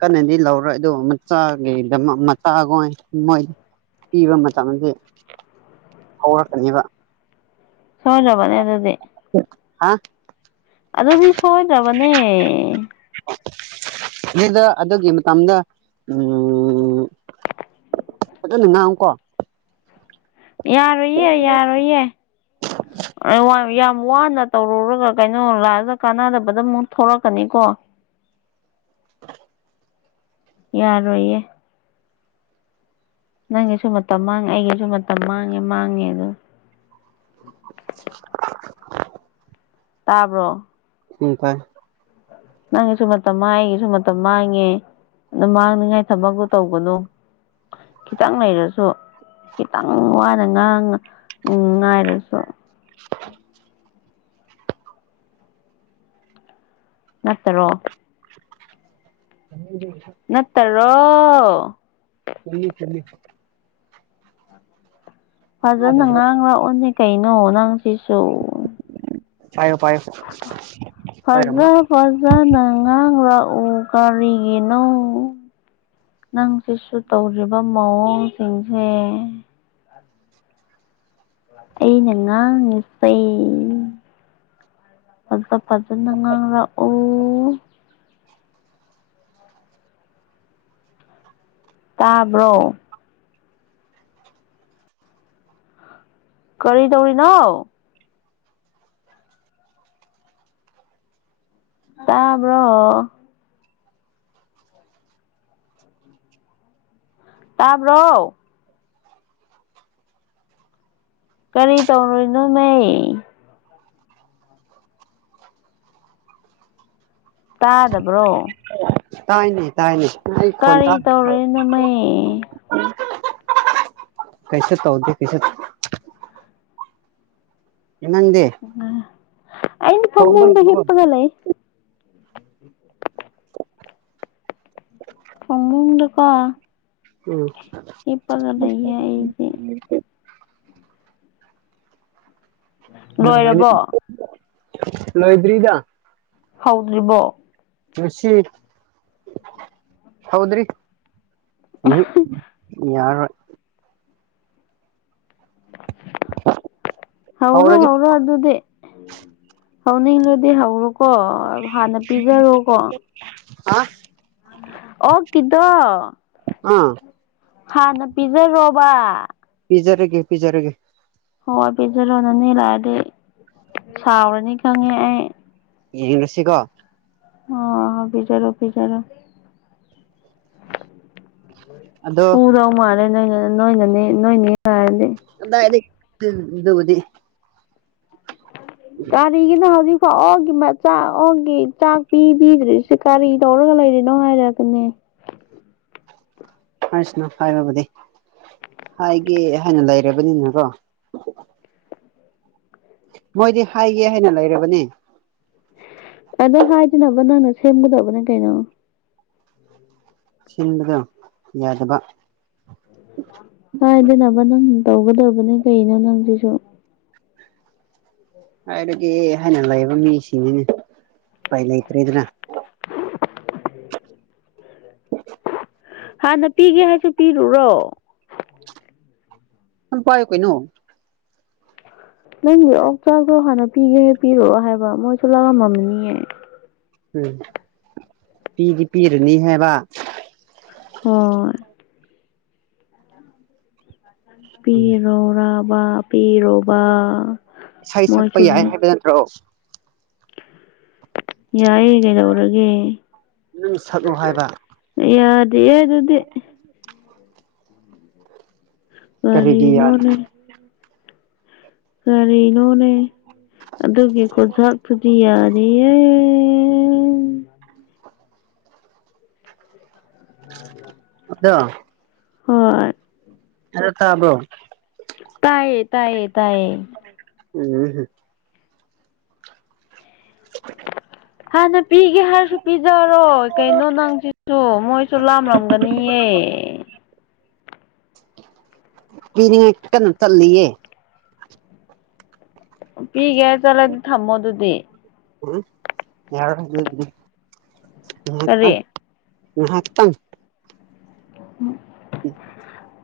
ꯀꯟꯅꯗꯤ ꯂꯧꯔꯣꯏ ꯑꯗꯨ ꯃꯆꯥꯒꯤꯗꯃꯛ ꯃꯆꯥꯒꯣꯏ ꯃꯣꯏ ꯄꯤꯕ ꯃꯇꯝꯗꯤ ꯍꯧꯔꯛꯀꯅꯤꯕ ꯁꯣꯏꯗ꯭ꯔꯕꯅꯦ ꯑꯗꯨꯗꯤ ꯍꯥ ꯑꯗꯨꯗꯤ ꯁꯣꯏꯗ꯭ꯔꯕꯅꯦ ꯑꯗꯨꯗ ꯑꯗꯨꯒꯤ ꯃꯇꯝꯗ ꯎꯝ ꯐꯖꯅ ꯉꯥꯡꯉꯨꯀꯣ ꯌꯥꯔꯣꯏꯌꯦ ꯌꯥꯔꯣꯏꯌꯦ [unintelligible] ꯋꯥꯅ ꯇꯧꯔꯨꯔꯒ ꯀꯩꯅꯣ ꯂꯥꯁꯇ ꯀꯥꯟꯅꯗꯕꯗ ꯑꯃꯨꯛ ꯊꯣꯛꯂꯛꯀꯅꯤꯀꯣ [inaudible] ꯌꯥꯔꯣꯏꯌꯦ ꯅꯪꯒꯤꯁꯨ ꯃꯇꯝ ꯃꯥꯡ ꯑꯩꯒꯤꯁꯨ ꯃꯇꯝ ꯃꯥꯡꯉꯦ ꯃꯥꯡꯉꯦ ꯑꯗꯨ [unintelligible] ꯇꯥꯕ꯭ꯔꯣ ꯎꯝ ꯇꯥꯏ ꯅꯪꯒꯤꯁꯨ ꯃꯇꯝ ꯃꯥꯡꯉꯦ ꯑꯩꯒꯤꯁꯨ ꯃꯇꯝ ꯃꯥꯡꯉꯦ ꯑꯗꯨ ꯃꯥꯡꯅꯤꯡꯉꯥꯏ ꯊꯕꯛꯇꯛꯇꯣ ꯇꯧꯒꯅꯣ ꯈꯤꯇꯪ ꯂꯩꯔꯁꯨ ꯈꯤꯇꯪ ꯋꯥꯅ ꯉꯥꯡ ꯎꯝ ꯉꯥꯏꯔꯁꯨ [unintelligible] ꯅꯠꯇꯔꯣ [unintelligible] ꯅꯠꯇꯔꯣ ꯆꯨꯝꯃꯤ ꯆꯨꯝꯃꯤ ꯐꯖꯅ ꯇꯥꯗꯕ꯭ꯔꯣ ꯉꯥꯡ ꯂꯛꯑꯣꯅꯦ ꯀꯩꯅꯣ ꯅꯪꯁꯤꯁꯨ ꯄꯥꯏꯌꯣ ꯄꯥꯏꯌꯣ ꯄꯥꯏꯔꯝꯃꯣ ꯐꯖ ꯐꯖꯅ ꯉꯥꯡꯂꯛ ꯎ ꯀꯔꯤꯒꯤꯅꯣ ꯅꯪ ꯁꯤꯁꯨ ꯇꯧꯔꯤꯕ ꯃꯑꯣꯡꯁꯤꯡꯁꯦ ꯑꯩꯅ ꯉꯥꯡꯉꯤꯁꯦ ꯐꯖꯅ ꯉꯥꯡꯂꯛꯎ ꯇꯥꯕ꯭ꯔꯣ ꯀꯔꯤ ꯇꯧꯔꯤꯅꯣ ꯇꯥꯕ꯭ꯔꯣ ꯇꯕ꯭ꯔꯣ ꯀꯔꯤ ꯇꯧꯔꯤꯅꯣꯅꯦ ꯇꯥꯗꯕ꯭ꯔꯣ ꯇꯥꯏꯅꯦ ꯇꯥꯏꯅꯦ ꯑꯩ ꯐꯣꯟ ꯀꯔꯤ ꯆꯥꯔꯖ ꯇꯧꯔꯤꯅꯣꯃꯦ ꯇꯧ ꯀꯩꯁꯨ ꯇꯧꯗꯦ ꯀꯩꯁꯨ ꯅꯪꯗꯤ ꯑ ꯑꯩ ꯊꯣꯡꯕ ꯐꯝꯃꯨꯡꯗ ꯂꯣꯏꯔꯕꯣ ꯍꯤꯞꯄꯒ ꯂꯩ ꯐꯝꯕꯨꯡꯗꯀꯣ ꯑꯩꯗꯤ ꯎꯝ ꯂꯣꯏꯔꯕꯣ [unintelligible] ꯂꯣꯏꯗ꯭ꯔꯤꯕ ꯍꯧꯗ꯭ꯔꯤꯕꯣ ꯃꯁꯤ ꯍꯧꯗ꯭ꯔꯤ ꯎꯝ ꯌꯥꯔꯣꯏ ꯍꯧꯔꯣ ꯍꯧꯔꯒꯦ ꯍꯧꯔꯣ ꯑꯗꯨꯗꯤ ꯍꯧꯅꯤꯡꯂꯗꯤ ꯍꯧꯔꯣꯀꯣ ꯍꯥꯟꯅ ꯄꯤꯖꯔꯣꯀꯣ ꯍꯥ ꯑꯣꯛꯀꯤꯗꯣ ꯑꯥ ꯍꯥꯟꯅ ꯄꯤꯖꯔꯣꯕ ꯄꯤꯖꯔꯒꯦ ꯄꯤꯖꯔꯒꯦ ꯍꯣꯏ ꯑꯗꯨꯗꯤ ꯂꯩꯔꯝꯃꯣ ꯂꯥꯛꯑꯒꯦ ꯑꯩ ꯁꯥꯎꯔꯅꯤ ꯈꯪꯉꯦ ꯑꯩ ꯌꯦꯡꯂꯁꯤꯀꯣ ꯍꯣꯏ ꯄꯤꯖꯥꯔꯣ ꯄꯤꯖꯔꯣ ꯑꯗꯣ ꯐꯨꯗꯧ ꯃꯥꯜꯂꯦ ꯅꯣꯏꯅꯦ ꯅꯣꯏꯅꯦꯅꯦ ꯅꯣꯏꯅꯦ ꯂꯥꯛꯑꯗꯤ ꯇꯤꯜ ꯗꯨꯕꯨꯗꯤ ꯀꯥꯔꯤꯒꯤꯅꯣ ꯍꯧꯖꯤꯛ ꯑꯣ ꯑꯩꯒꯤ ꯃꯆꯥꯥ ꯑꯩꯒꯤ ꯆꯥꯛ ꯄꯤꯕꯤꯗ꯭ꯔꯤꯁꯦ ꯀꯔꯤ ꯇꯧꯔꯒ ꯂꯩꯔꯤꯅꯣ ꯍꯥꯏꯕ ꯇꯃꯣ [inaudible] ꯄꯨꯂꯤꯁꯅ ꯐꯥꯔꯕꯗꯤ ꯍꯥꯏꯒꯦ ꯍꯥꯏꯅ ꯂꯩꯔꯕꯅꯤꯅ ꯀꯣ ꯃꯣꯏꯗꯤ ꯍꯥꯏꯒꯦ ꯍꯥꯏꯅ ꯂꯩꯔꯕꯅꯦ ꯑꯗꯣ ꯍꯥꯏꯗꯅꯕ ꯅꯪꯅ ꯁꯦꯝꯒꯗꯕꯅꯦ ꯀꯩꯅꯣ ꯁꯤꯟꯕꯗꯣ ꯌꯥꯗꯕ ꯍꯥꯏꯗꯅꯕ ꯅꯪ ꯇꯧꯒꯗꯕꯅꯦ ꯀꯩꯅꯣ ꯅꯪꯁꯤꯁꯨ ꯍꯥꯏꯔꯒꯦ ꯍꯥꯏꯅ ꯂꯩꯕ ꯃꯤꯁꯤꯡꯅꯤꯅꯦ ꯎꯄꯥꯏ ꯂꯩꯇ꯭ꯔꯦꯗꯅ ꯍꯥꯟꯅ ꯄꯤꯒꯦ ꯍꯥꯏꯁꯨ ꯄꯤꯔꯨꯔꯣ ꯑꯗꯨꯝ ꯄꯥꯏꯌꯨ ꯀꯩꯅꯣ ꯅꯪꯗꯤ ꯑꯣꯛꯆꯥꯛ ꯇꯣ ꯍꯥꯟꯅ ꯄꯤꯒꯦꯁꯨ ꯄꯤꯔꯨꯔꯣ ꯍꯥꯏꯕ ꯃꯣꯏꯁꯨ ꯂꯥꯝꯃꯝꯃꯅꯤꯌꯦ ꯎꯝ ꯄꯤꯗꯤ ꯄꯤꯔꯅꯤ ꯍꯥꯏꯕ ꯍꯣꯏ ꯄꯤꯔꯣꯔꯕꯥ ꯄꯤꯔꯣꯕꯥ ꯏꯁꯩ ꯁꯛꯄ ꯃꯣꯏꯁꯨ ꯌꯥꯏ ꯍꯥꯏꯕ ꯅꯠꯇ꯭ꯔꯣ ꯌꯥꯏꯌꯦ ꯀꯩꯗꯧꯔꯒꯦ ꯅꯪ ꯁꯛꯂꯣ ꯍꯥꯏꯕ ꯌꯥꯗꯦꯌꯦ ꯑꯗꯨꯗꯤ ꯀꯔꯤꯒꯤ ꯌꯥꯗꯦ ꯀꯔꯤꯅꯣꯅꯦ ꯎꯝ ꯀꯔꯤꯅꯣꯅꯦ ꯑꯗꯨꯒꯤ ꯀꯣꯟꯁꯥꯛꯇꯨꯗꯤ ꯌꯥꯗꯤꯌꯦ ꯑꯗꯣ ꯍꯣꯏ ꯍꯜꯂꯣ ꯇꯥꯕ꯭ꯔꯣ ꯇꯥꯏꯌꯦ ꯇꯥꯏꯌꯦ ꯇꯥꯏꯌꯦ ꯎꯝ [unintelligible] ꯍꯥꯟꯅ ꯄꯤꯒꯦ ꯍꯥꯏꯔꯁꯨ ꯄꯤꯖꯔꯣ ꯀꯩꯅꯣ ꯅꯪꯁꯤꯁꯨ ꯃꯣꯏꯁꯨ ꯂꯥꯝꯂꯝꯒꯅꯤꯌꯦ ꯑꯦ ꯄꯤꯅꯤꯉꯥꯏ ꯀꯟꯅꯥ ꯆꯠꯂꯤꯌꯦ ꯄꯤꯒꯦ ꯍꯥꯏꯔ ꯆꯠꯂꯗꯤ ꯊꯝꯃꯣ ꯑꯗꯨꯗꯤ ꯎ ꯌꯥꯔꯣꯏ ꯑꯗꯨꯗꯤ ꯉꯥꯏꯍꯥꯛꯇꯪ ꯀꯔꯤ ꯉꯥꯏꯍꯥꯛꯇꯪ ꯎꯝ ꯎꯝ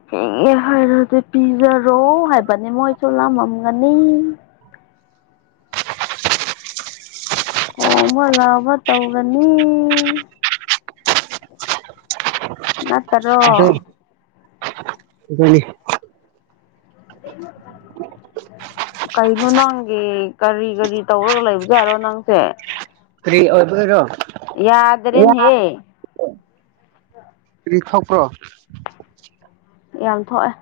ꯊꯦꯡꯉꯦ ꯍꯥꯏꯔꯗꯤ ꯄꯤꯖꯔꯣ ꯍꯥꯏꯕꯅꯤ ꯃꯣꯏꯁꯨ ꯂꯥꯃꯝꯒꯅꯤ ꯈꯣꯡꯕ ꯂꯥꯎꯕ ꯇꯧꯔꯅꯤ ꯅꯠꯇꯔꯣ ꯏꯕꯅꯤ [unintelligible] ꯀꯩꯅꯣ ꯅꯪꯒꯤ ꯀꯔꯤ ꯀꯔꯤ ꯇꯧꯔꯒ ꯂꯩꯕꯖꯥꯔꯣ ꯅꯪꯁꯦ ꯀꯔꯤ ꯑꯣꯏꯗꯣꯏꯔꯣ ꯌꯥꯗ꯭ꯔꯦꯅꯦꯍꯦ [unintelligible] ꯀꯔꯤ ꯊꯣꯛꯄ꯭ꯔꯣ ꯌꯥꯝ ꯊꯣꯛꯑꯦ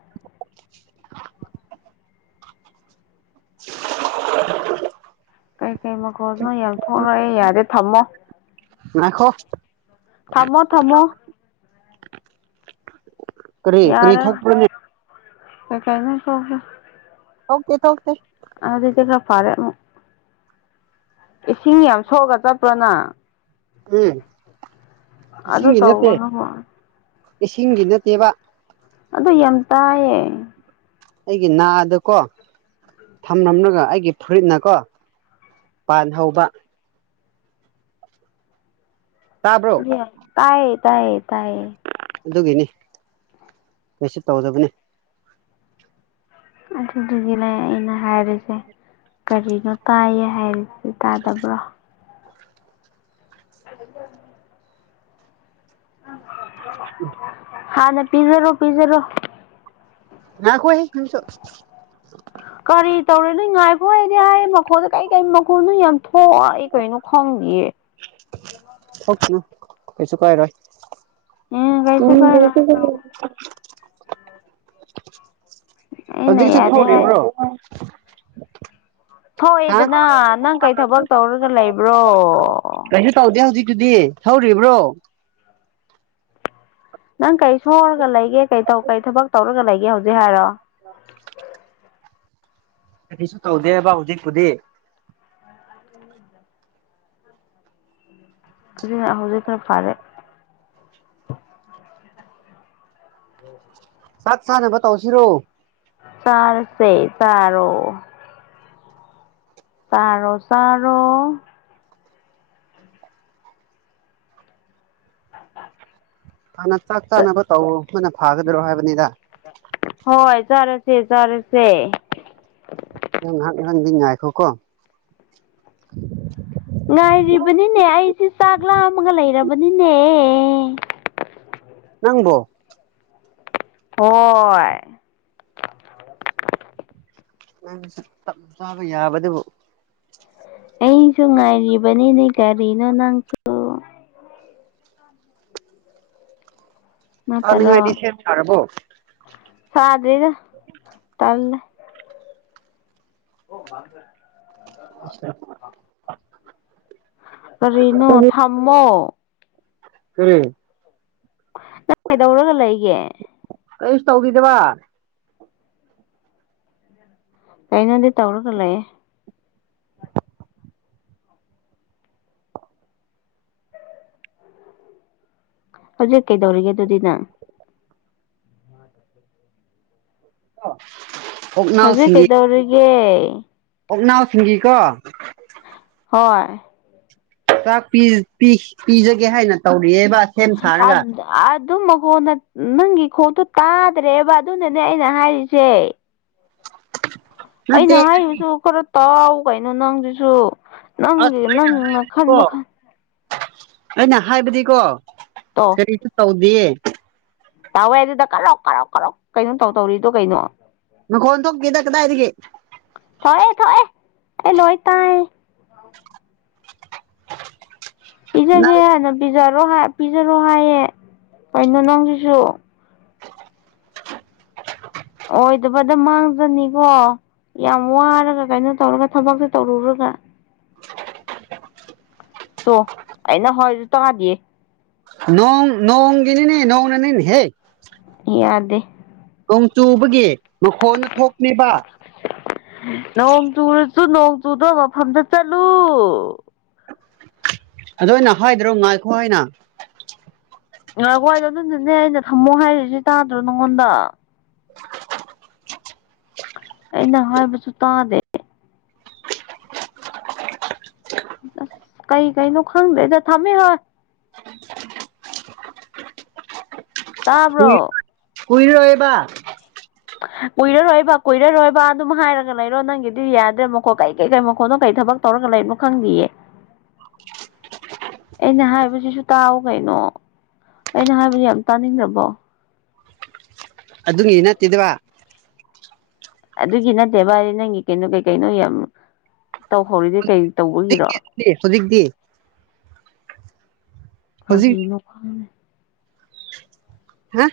[unintelligible] ꯀꯔꯤ ꯀꯔꯤ ꯃꯈꯣꯟꯅꯣ ꯌꯥꯝ ꯊꯣꯛꯔꯛꯑꯦ ꯌꯥꯗꯦ ꯊꯝꯃꯣ ꯉꯥꯏꯈꯣ ꯊꯝꯃꯣ ꯊꯃꯣ ꯀꯔꯤ ꯀꯔꯤ ꯌꯥꯔꯔꯣꯏ ꯊꯣꯛꯄ꯭ꯔꯥꯅꯦ ꯀꯩ ꯀꯩꯅꯣ ꯊꯣꯛꯑꯦ [unintelligible] ꯊꯣꯛꯇꯦ ꯊꯣꯛꯇꯦ ꯑꯗꯨꯗꯤꯗꯤ ꯐꯔꯦ ꯑꯃꯨꯛ [unintelligible] ꯏꯁꯤꯡ ꯌꯥꯝ ꯁꯣꯛꯔꯒ ꯆꯠꯄ꯭ꯔꯥ ꯅꯪ ꯎꯝ ꯑꯗꯨ ꯏꯁꯤꯡꯒꯤ ꯅꯠꯇꯦ ꯇꯧꯒꯅꯨꯀꯣ ꯏꯁꯤꯡꯒꯤ ꯅꯠꯇꯦꯕ ꯑꯗꯨ ꯌꯥꯝ ꯇꯥꯏꯌꯦ ꯑꯩꯒꯤ ꯅꯥꯗꯀꯣ ꯊꯝꯂꯝꯂꯒ ꯑꯩꯒꯤ ꯐꯨꯔꯤꯠꯅꯀꯣ ꯄꯥꯟ ꯍꯧꯕ ꯇꯥꯕ꯭ꯔꯣ ꯇꯥꯏ ꯇꯥꯏ ꯇꯥꯏ ꯑꯗꯨꯒꯤꯅꯤ ꯀꯣꯏꯁꯨ ꯇꯧꯗꯕꯅꯤ ꯑꯗꯨꯗꯤ ꯂꯩ ꯑꯩꯅ ꯍꯥꯏꯔꯤꯁꯦ ꯀꯔꯤꯅꯣ ꯇꯥꯏꯌꯦ ꯍꯥꯏꯔꯤꯁꯦ ꯁꯤ ꯇꯥꯗꯕ꯭ꯔꯣ ꯑꯗꯨ ꯍꯥꯟꯅꯦ ꯄꯤꯖꯔꯣ ꯄꯤꯖꯔꯣ ꯉꯥꯏ ꯈꯣ ꯍꯦ ꯅꯪꯁꯨ ꯍꯣꯏꯅꯦꯥꯏꯌꯦ ꯃꯈꯣꯗ ꯀꯥꯏ ꯇꯥꯏ ꯃꯈꯧꯅ ꯌꯥꯝ ꯊꯣꯛꯏ ꯀꯩꯅꯣ ꯈꯪꯗꯤꯌꯦ ꯊꯣꯛꯀꯅꯨ ꯀꯩꯁꯨ ꯀꯥꯏꯔꯣꯏ ꯎꯝ ꯀꯩꯁꯨ ꯀꯥꯏꯔꯣꯏ [unintelligible] ꯑꯩꯅ ꯍꯧꯖꯤꯛꯁꯨ ꯌꯥꯗꯦ ꯍꯥꯏ ꯊꯣꯛꯂꯤꯕ꯭ꯔꯣ ꯍꯥ ꯊꯣꯛꯑꯦꯗꯅ ꯅꯪ ꯀꯩ ꯊꯕꯛ ꯇꯧꯔꯒ ꯂꯩꯕ꯭ꯔꯣ ꯀꯩꯁꯨ ꯇꯥꯎꯗꯦ ꯍꯧꯖꯤꯛ ꯑꯗꯨꯗꯤ ꯊꯩꯔꯤꯕ꯭ꯔꯣ ꯅꯪ ꯀꯔꯤ ꯁꯣꯔꯒ ꯂꯩꯒꯦ ꯀꯩ ꯀꯩ ꯊꯕꯛ ꯇꯧꯔꯒ ꯂꯩꯒꯦ ꯍꯧꯖꯤꯛ ꯍꯥꯏꯔꯣ ꯑꯥ ꯀꯩꯁꯨ ꯇꯧꯗꯦꯕ ꯍꯧꯖꯤꯛꯄꯨꯗꯤ ꯍꯧꯖꯤꯛ ꯍꯧꯖꯤꯛ ꯈꯔ ꯐꯔꯦ ꯎꯝ ꯁꯥꯠ ꯁꯥꯅꯕ ꯇꯧꯁꯤꯔꯣ ꯆꯔꯁꯦ ꯆꯔꯣ ꯇꯥꯔꯣ ꯆꯥꯔꯣ ꯍꯥꯟꯅ ꯆꯥꯛ ꯆꯥꯅꯕ ꯇꯧ ꯑꯃꯅ ꯐꯥꯒꯗꯔꯣ ꯍꯥꯏꯕꯅꯤꯗ ꯍꯣꯏ ꯆꯔꯁꯦ ꯆꯔꯁꯦ ꯅꯪ ꯉꯍꯥꯛ ꯉꯥꯡꯗꯤ ꯉꯥꯏꯈꯣꯀꯣ ꯉꯥꯏꯔꯤꯕꯅꯤꯅꯦ ꯑꯩꯁꯦ ꯆꯥꯛ ꯂꯥꯃꯒ ꯂꯩꯔꯕꯅꯤꯅꯦ ꯅꯪꯕꯣ ꯍꯣꯏ ꯅꯪꯁꯨ ꯇꯞ ꯆꯥꯕ ꯌꯥꯕꯗꯨꯕꯨ ꯑꯩꯁꯨ ꯉꯥꯏꯔꯤꯕ ꯅꯤ ꯅꯦ ꯀꯔꯤꯅꯣ ꯅꯥꯪꯁꯨ ꯆꯅꯤꯡꯉꯥꯏ ꯗꯤ ꯅꯠꯇꯔꯣ ꯁꯦꯝ ꯁꯔꯔꯕꯣ ꯁꯥꯗꯔꯤꯗ [unintelligible] ꯇꯜꯂꯦ ꯑꯣ [unintelligible] ꯀꯔꯤꯅꯨ ꯊꯝꯃꯣ ꯀꯔꯤ ꯅꯪ ꯀꯩꯗꯧꯔꯒ ꯂꯩꯒꯦ ꯀꯩꯁꯨ ꯇꯧꯈꯤꯗꯕ ꯀꯩꯅꯣꯗꯤ ꯇꯧꯔꯒ ꯂꯩꯌꯦ ꯍꯧꯖꯤꯛ ꯀꯩꯗꯧꯔꯤꯒꯦ ꯑꯗꯨꯗꯤ ꯅꯪ [unintelligible] ꯍꯧꯖꯤꯛ ꯀꯩꯗꯧꯔꯤꯒꯦ ꯑꯣꯛꯅꯥꯎ ꯁꯤꯡꯒꯤꯀꯣ ꯍꯣꯏ ꯆꯥꯛ ꯄꯤ ꯄꯤ ꯄꯤꯖꯒꯦ ꯍꯥꯏꯅ ꯇꯧꯔꯤꯌꯦꯕ ꯑꯥꯗ ꯑꯥꯗ ꯇꯨꯝꯃꯕꯣ ꯅꯪ ꯅꯪꯒꯤ ꯈꯣꯟꯇꯨ ꯇꯥꯗ꯭ꯔꯦꯕ ꯑꯗꯨꯅꯅꯦ ꯑꯩꯅ ꯍꯥꯏꯔꯤꯁꯦ [unintelligible] ꯅꯠꯇꯦ ꯑꯩꯅ ꯍꯥꯏꯔꯤꯕꯁꯨ ꯈꯔ ꯇꯥꯎ ꯀꯩꯅꯣ ꯅꯪꯗꯨꯁꯨ ꯅꯪꯒꯤ ꯅꯪꯅ ꯑꯁꯀꯣ ꯈꯟꯕ ꯈꯟ ꯑꯩꯅ ꯍꯥꯏꯕꯗꯤꯀꯣ ꯀꯔꯤꯁꯨ ꯇꯧꯗꯤꯌꯦ ꯇꯥꯎꯋꯦ ꯑꯗꯨꯗ ꯀꯂꯣꯛ ꯀꯔꯣꯛ ꯀꯥꯔꯣꯛ ꯀꯩꯅꯣ ꯇꯧ ꯇꯧꯔꯤꯗꯣ ꯀꯩꯅꯣ ꯃꯈꯣꯟ ꯊꯣꯛꯇꯦꯗ ꯀꯗꯥꯏꯗꯒꯤ ꯊꯣꯛꯑꯦ ꯊꯣꯛꯑꯦ ꯑꯩ ꯂꯣꯏ ꯇꯥꯏꯌꯦ ꯄꯤꯖꯒꯦ ꯅꯪ ꯍꯥꯏꯅ ꯄꯤꯖꯔꯣ ꯍꯥ ꯄꯤꯖꯔꯣ ꯍꯥꯏꯌꯦ ꯀꯩꯅꯣ ꯅꯪꯁꯤꯁꯨ ꯑꯣꯏꯗꯕꯗ ꯃꯥꯡꯖꯅꯤꯀꯣ ꯌꯥꯝ ꯋꯥꯔꯒ ꯀꯩꯅꯣ ꯇꯧꯔꯒ ꯊꯕꯛꯇꯣ ꯇꯧꯔꯨꯔꯒ ꯇꯣ ꯑꯩꯅ ꯍꯣꯏꯁꯨ ꯇꯥꯗꯦ ꯅꯣꯡ ꯅꯣꯡꯒꯤꯅꯤꯅꯦ ꯅꯣꯡꯅꯅꯤ ꯅꯦꯍꯦ ꯌꯥꯗꯦ ꯅꯣꯡ ꯆꯨꯕꯒꯤ ꯃꯈꯣꯟꯅ ꯊꯣꯛꯄꯅꯦꯕ ꯅꯣꯡ ꯆꯨꯔꯁꯨ ꯅꯣꯡ ꯆꯨꯗ ꯃꯐꯝꯗ ꯆꯠꯂꯨ ꯑꯗꯣ ꯑꯩꯅ ꯍꯥꯏꯗ꯭ꯔꯣ ꯉꯥꯏꯈꯣ ꯍꯥꯏꯅ ꯉꯥꯏꯈꯣ ꯍꯥꯏꯗꯣ ꯑꯗꯨꯅꯅꯦ ꯑꯩꯅ ꯊꯝꯃꯣ ꯍꯥꯏꯔꯤꯁꯦ ꯇꯥꯗ꯭ꯔꯣ ꯅꯪꯉꯣꯟꯗ ꯑꯩꯅ ꯍꯥꯏꯕꯁꯨ ꯇꯥꯗꯦ ꯑ꯭ꯁ ꯀꯩ ꯀꯩꯅ ꯈꯪꯗꯦꯗ ꯊꯝꯃꯦ ꯍꯥ ꯇꯥꯕ꯭ꯔꯣ ꯀꯨꯏꯔꯣꯏꯌꯦꯕ ꯀꯨꯏꯔꯔꯣꯏꯕ ꯀꯨꯏꯔꯔꯣꯏꯕ ꯑꯗꯨꯝ ꯍꯥꯏꯔꯒ ꯂꯩꯔꯣ ꯅꯪꯒꯤꯗꯤ ꯌꯥꯗ꯭ꯔꯦ ꯃꯈꯣ ꯀꯩ ꯀꯩ ꯀꯩ ꯃꯈꯣꯅꯣ ꯀꯩ ꯊꯕꯛ ꯇꯧꯔꯒ ꯂꯩꯕꯅꯣ ꯈꯪꯗꯤꯌꯦ [unintelligible] ꯑꯩꯅ ꯍꯥꯏꯕꯁꯤꯁꯨ ꯇꯥꯎ ꯀꯩꯅꯣ ꯑꯩꯅ ꯍꯥꯏꯕ ꯌꯥꯝ ꯇꯥꯅꯤꯡꯗ꯭ꯔꯕꯣ ꯑꯗꯨꯒꯤ ꯅꯠꯇꯦꯗꯋꯥ ꯑꯗꯨꯒꯤ ꯅꯠꯇꯦꯕꯗꯤ ꯅꯪꯒꯤ ꯀꯩꯅꯣ ꯀꯩ ꯀꯩꯅꯣ ꯌꯥꯝ ꯇꯧꯍꯧꯔꯤꯗꯤ ꯀꯩ ꯇꯧ [unintelligible] ꯍꯧꯖꯤꯛꯇꯤ ꯍꯧꯖꯤꯛ [unintelligible] ꯍꯥ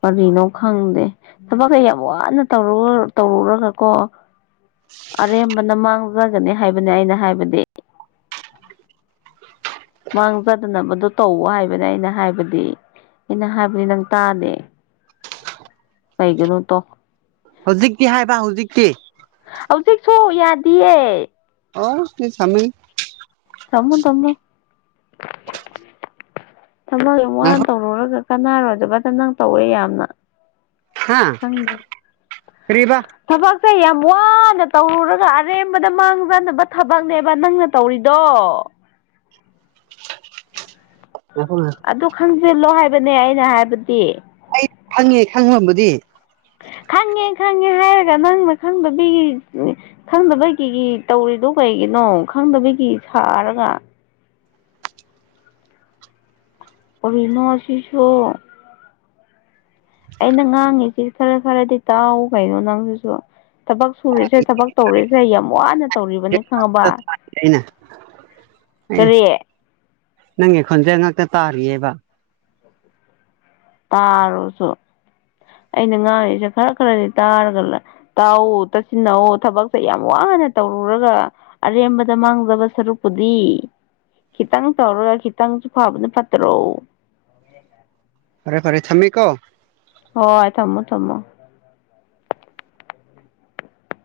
ꯀꯔꯤꯅꯣ ꯈꯪꯗꯦ ꯊꯕꯛꯀ ꯌꯥꯝ ꯋꯥꯅ ꯇꯧꯔꯨꯔ ꯇꯧꯔꯒ ꯀꯣ ꯑꯔꯦꯝꯕꯅ ꯃꯥꯡꯖꯒꯅꯤ ꯍꯥꯏꯕꯅꯦ ꯑꯩꯅ ꯍꯥꯏꯕꯗꯤ ꯃꯥꯡꯖꯗꯅꯕꯗꯣ ꯇꯧ ꯍꯥꯏꯕꯅꯦ ꯑꯩꯅ ꯍꯥꯏꯕꯗꯤ ꯑꯩꯅ ꯍꯥꯏꯕꯗꯤ ꯅꯪ ꯇꯥꯗꯦ ꯀꯩꯒꯤꯅꯣ ꯇꯣ ꯍꯧꯖꯤꯛꯇꯤ ꯍꯥꯏꯕ ꯍꯧꯖꯤꯛꯇꯤ ꯍꯧꯖꯤꯛꯁꯨ ꯌꯥꯗꯤꯌꯦ [unintelligible] ꯊꯝꯃꯣ ꯊꯝꯃꯣ ꯊꯝꯃꯣ ꯌꯥꯝ ꯋꯥꯅ ꯉꯥꯏꯈꯣ ꯇꯧꯔꯣꯔꯒ ꯀꯥꯅꯥꯔꯣꯏꯗꯕꯗ ꯅꯪ ꯇꯧꯋꯦ ꯌꯥꯝꯅ ꯍꯥ ꯈꯪꯗꯦ ꯀꯔꯤꯕ ꯊꯕꯛꯁꯦ ꯌꯥꯝ ꯋꯥꯅ ꯅ ꯇꯧꯔꯨꯔꯒ ꯑꯔꯦꯝꯕꯗ ꯃꯥꯡꯖꯅꯕ ꯊꯕꯛꯅꯦꯕꯥ ꯅꯪꯅ ꯇꯧꯔꯤꯗꯣ ꯉꯥꯏꯈꯣ ꯉꯥꯏꯈꯣ ꯑꯗꯨ ꯈꯪꯖꯤꯜꯂꯣ ꯍꯥꯏꯕꯅꯦ ꯑꯩꯅ ꯍꯥꯏꯕꯗꯤ ꯑꯩ ꯈꯪꯉꯦ ꯈꯪꯉꯝꯕꯗꯤ ꯈꯪꯉꯦ ꯈꯪꯉꯦ ꯍꯥꯏꯔꯒ ꯅꯪꯅ ꯈꯪꯗꯕꯤꯒꯤ [unintelligible] ꯈꯪꯗꯕꯒꯤꯒꯤ ꯇꯧꯔꯤꯗꯣ ꯀꯩꯒꯤ ꯀꯩꯅꯣ ꯈꯪꯗꯕꯒꯤ ꯁꯥꯔꯒ ꯀꯔꯤꯅꯣ ꯁꯤꯁꯨ ꯑꯩꯅ ꯉꯥꯡꯉꯤꯁꯤ ꯈꯔ ꯈꯔꯗꯤ ꯇꯥꯎ ꯀꯩꯅꯣ ꯅꯪꯁꯤꯁꯨ ꯊꯕꯛ ꯁꯨꯔꯤꯁꯦ ꯊꯕꯛ ꯇꯧꯔꯤꯁꯦ ꯌꯥꯝ ꯋꯥꯅ ꯇꯧꯔꯤꯕꯅꯦ ꯈꯪꯉꯕꯥ ꯑꯩꯅ ꯑꯦ ꯀꯔꯤ ꯅꯪꯒꯤ ꯈꯣꯟꯖꯦꯟ ꯉꯥꯛꯇ ꯇꯥꯔꯤꯕꯌꯦꯕꯥ ꯇꯥꯔꯣꯁꯣ ꯑꯩꯅ ꯉꯥꯡꯔꯤꯁꯦ ꯈꯔ ꯈꯔꯗꯤ ꯇꯥꯔꯒ ꯂ ꯇꯥꯋꯣ ꯇꯥꯁꯤꯟꯅꯋꯣ ꯊꯕꯛꯁꯦ ꯌꯥꯝ ꯋꯥ ꯅ ꯇꯧꯔꯨꯔꯒ ꯑꯔꯦꯝꯕꯗ ꯃꯥꯡꯖꯕ ꯁꯔꯨꯛꯄꯨꯗꯤ ꯈꯤꯇꯪ ꯇꯧꯔꯒ ꯈꯤꯇꯪꯁꯨ ꯐꯕꯅ ꯐꯠꯇꯔꯣ [unintelligible] ꯐꯔꯦ ꯊꯝꯃꯦ ꯀꯣ ꯍꯣꯏ ꯊꯝꯃꯣ ꯊꯝꯃꯣ [unintelligible]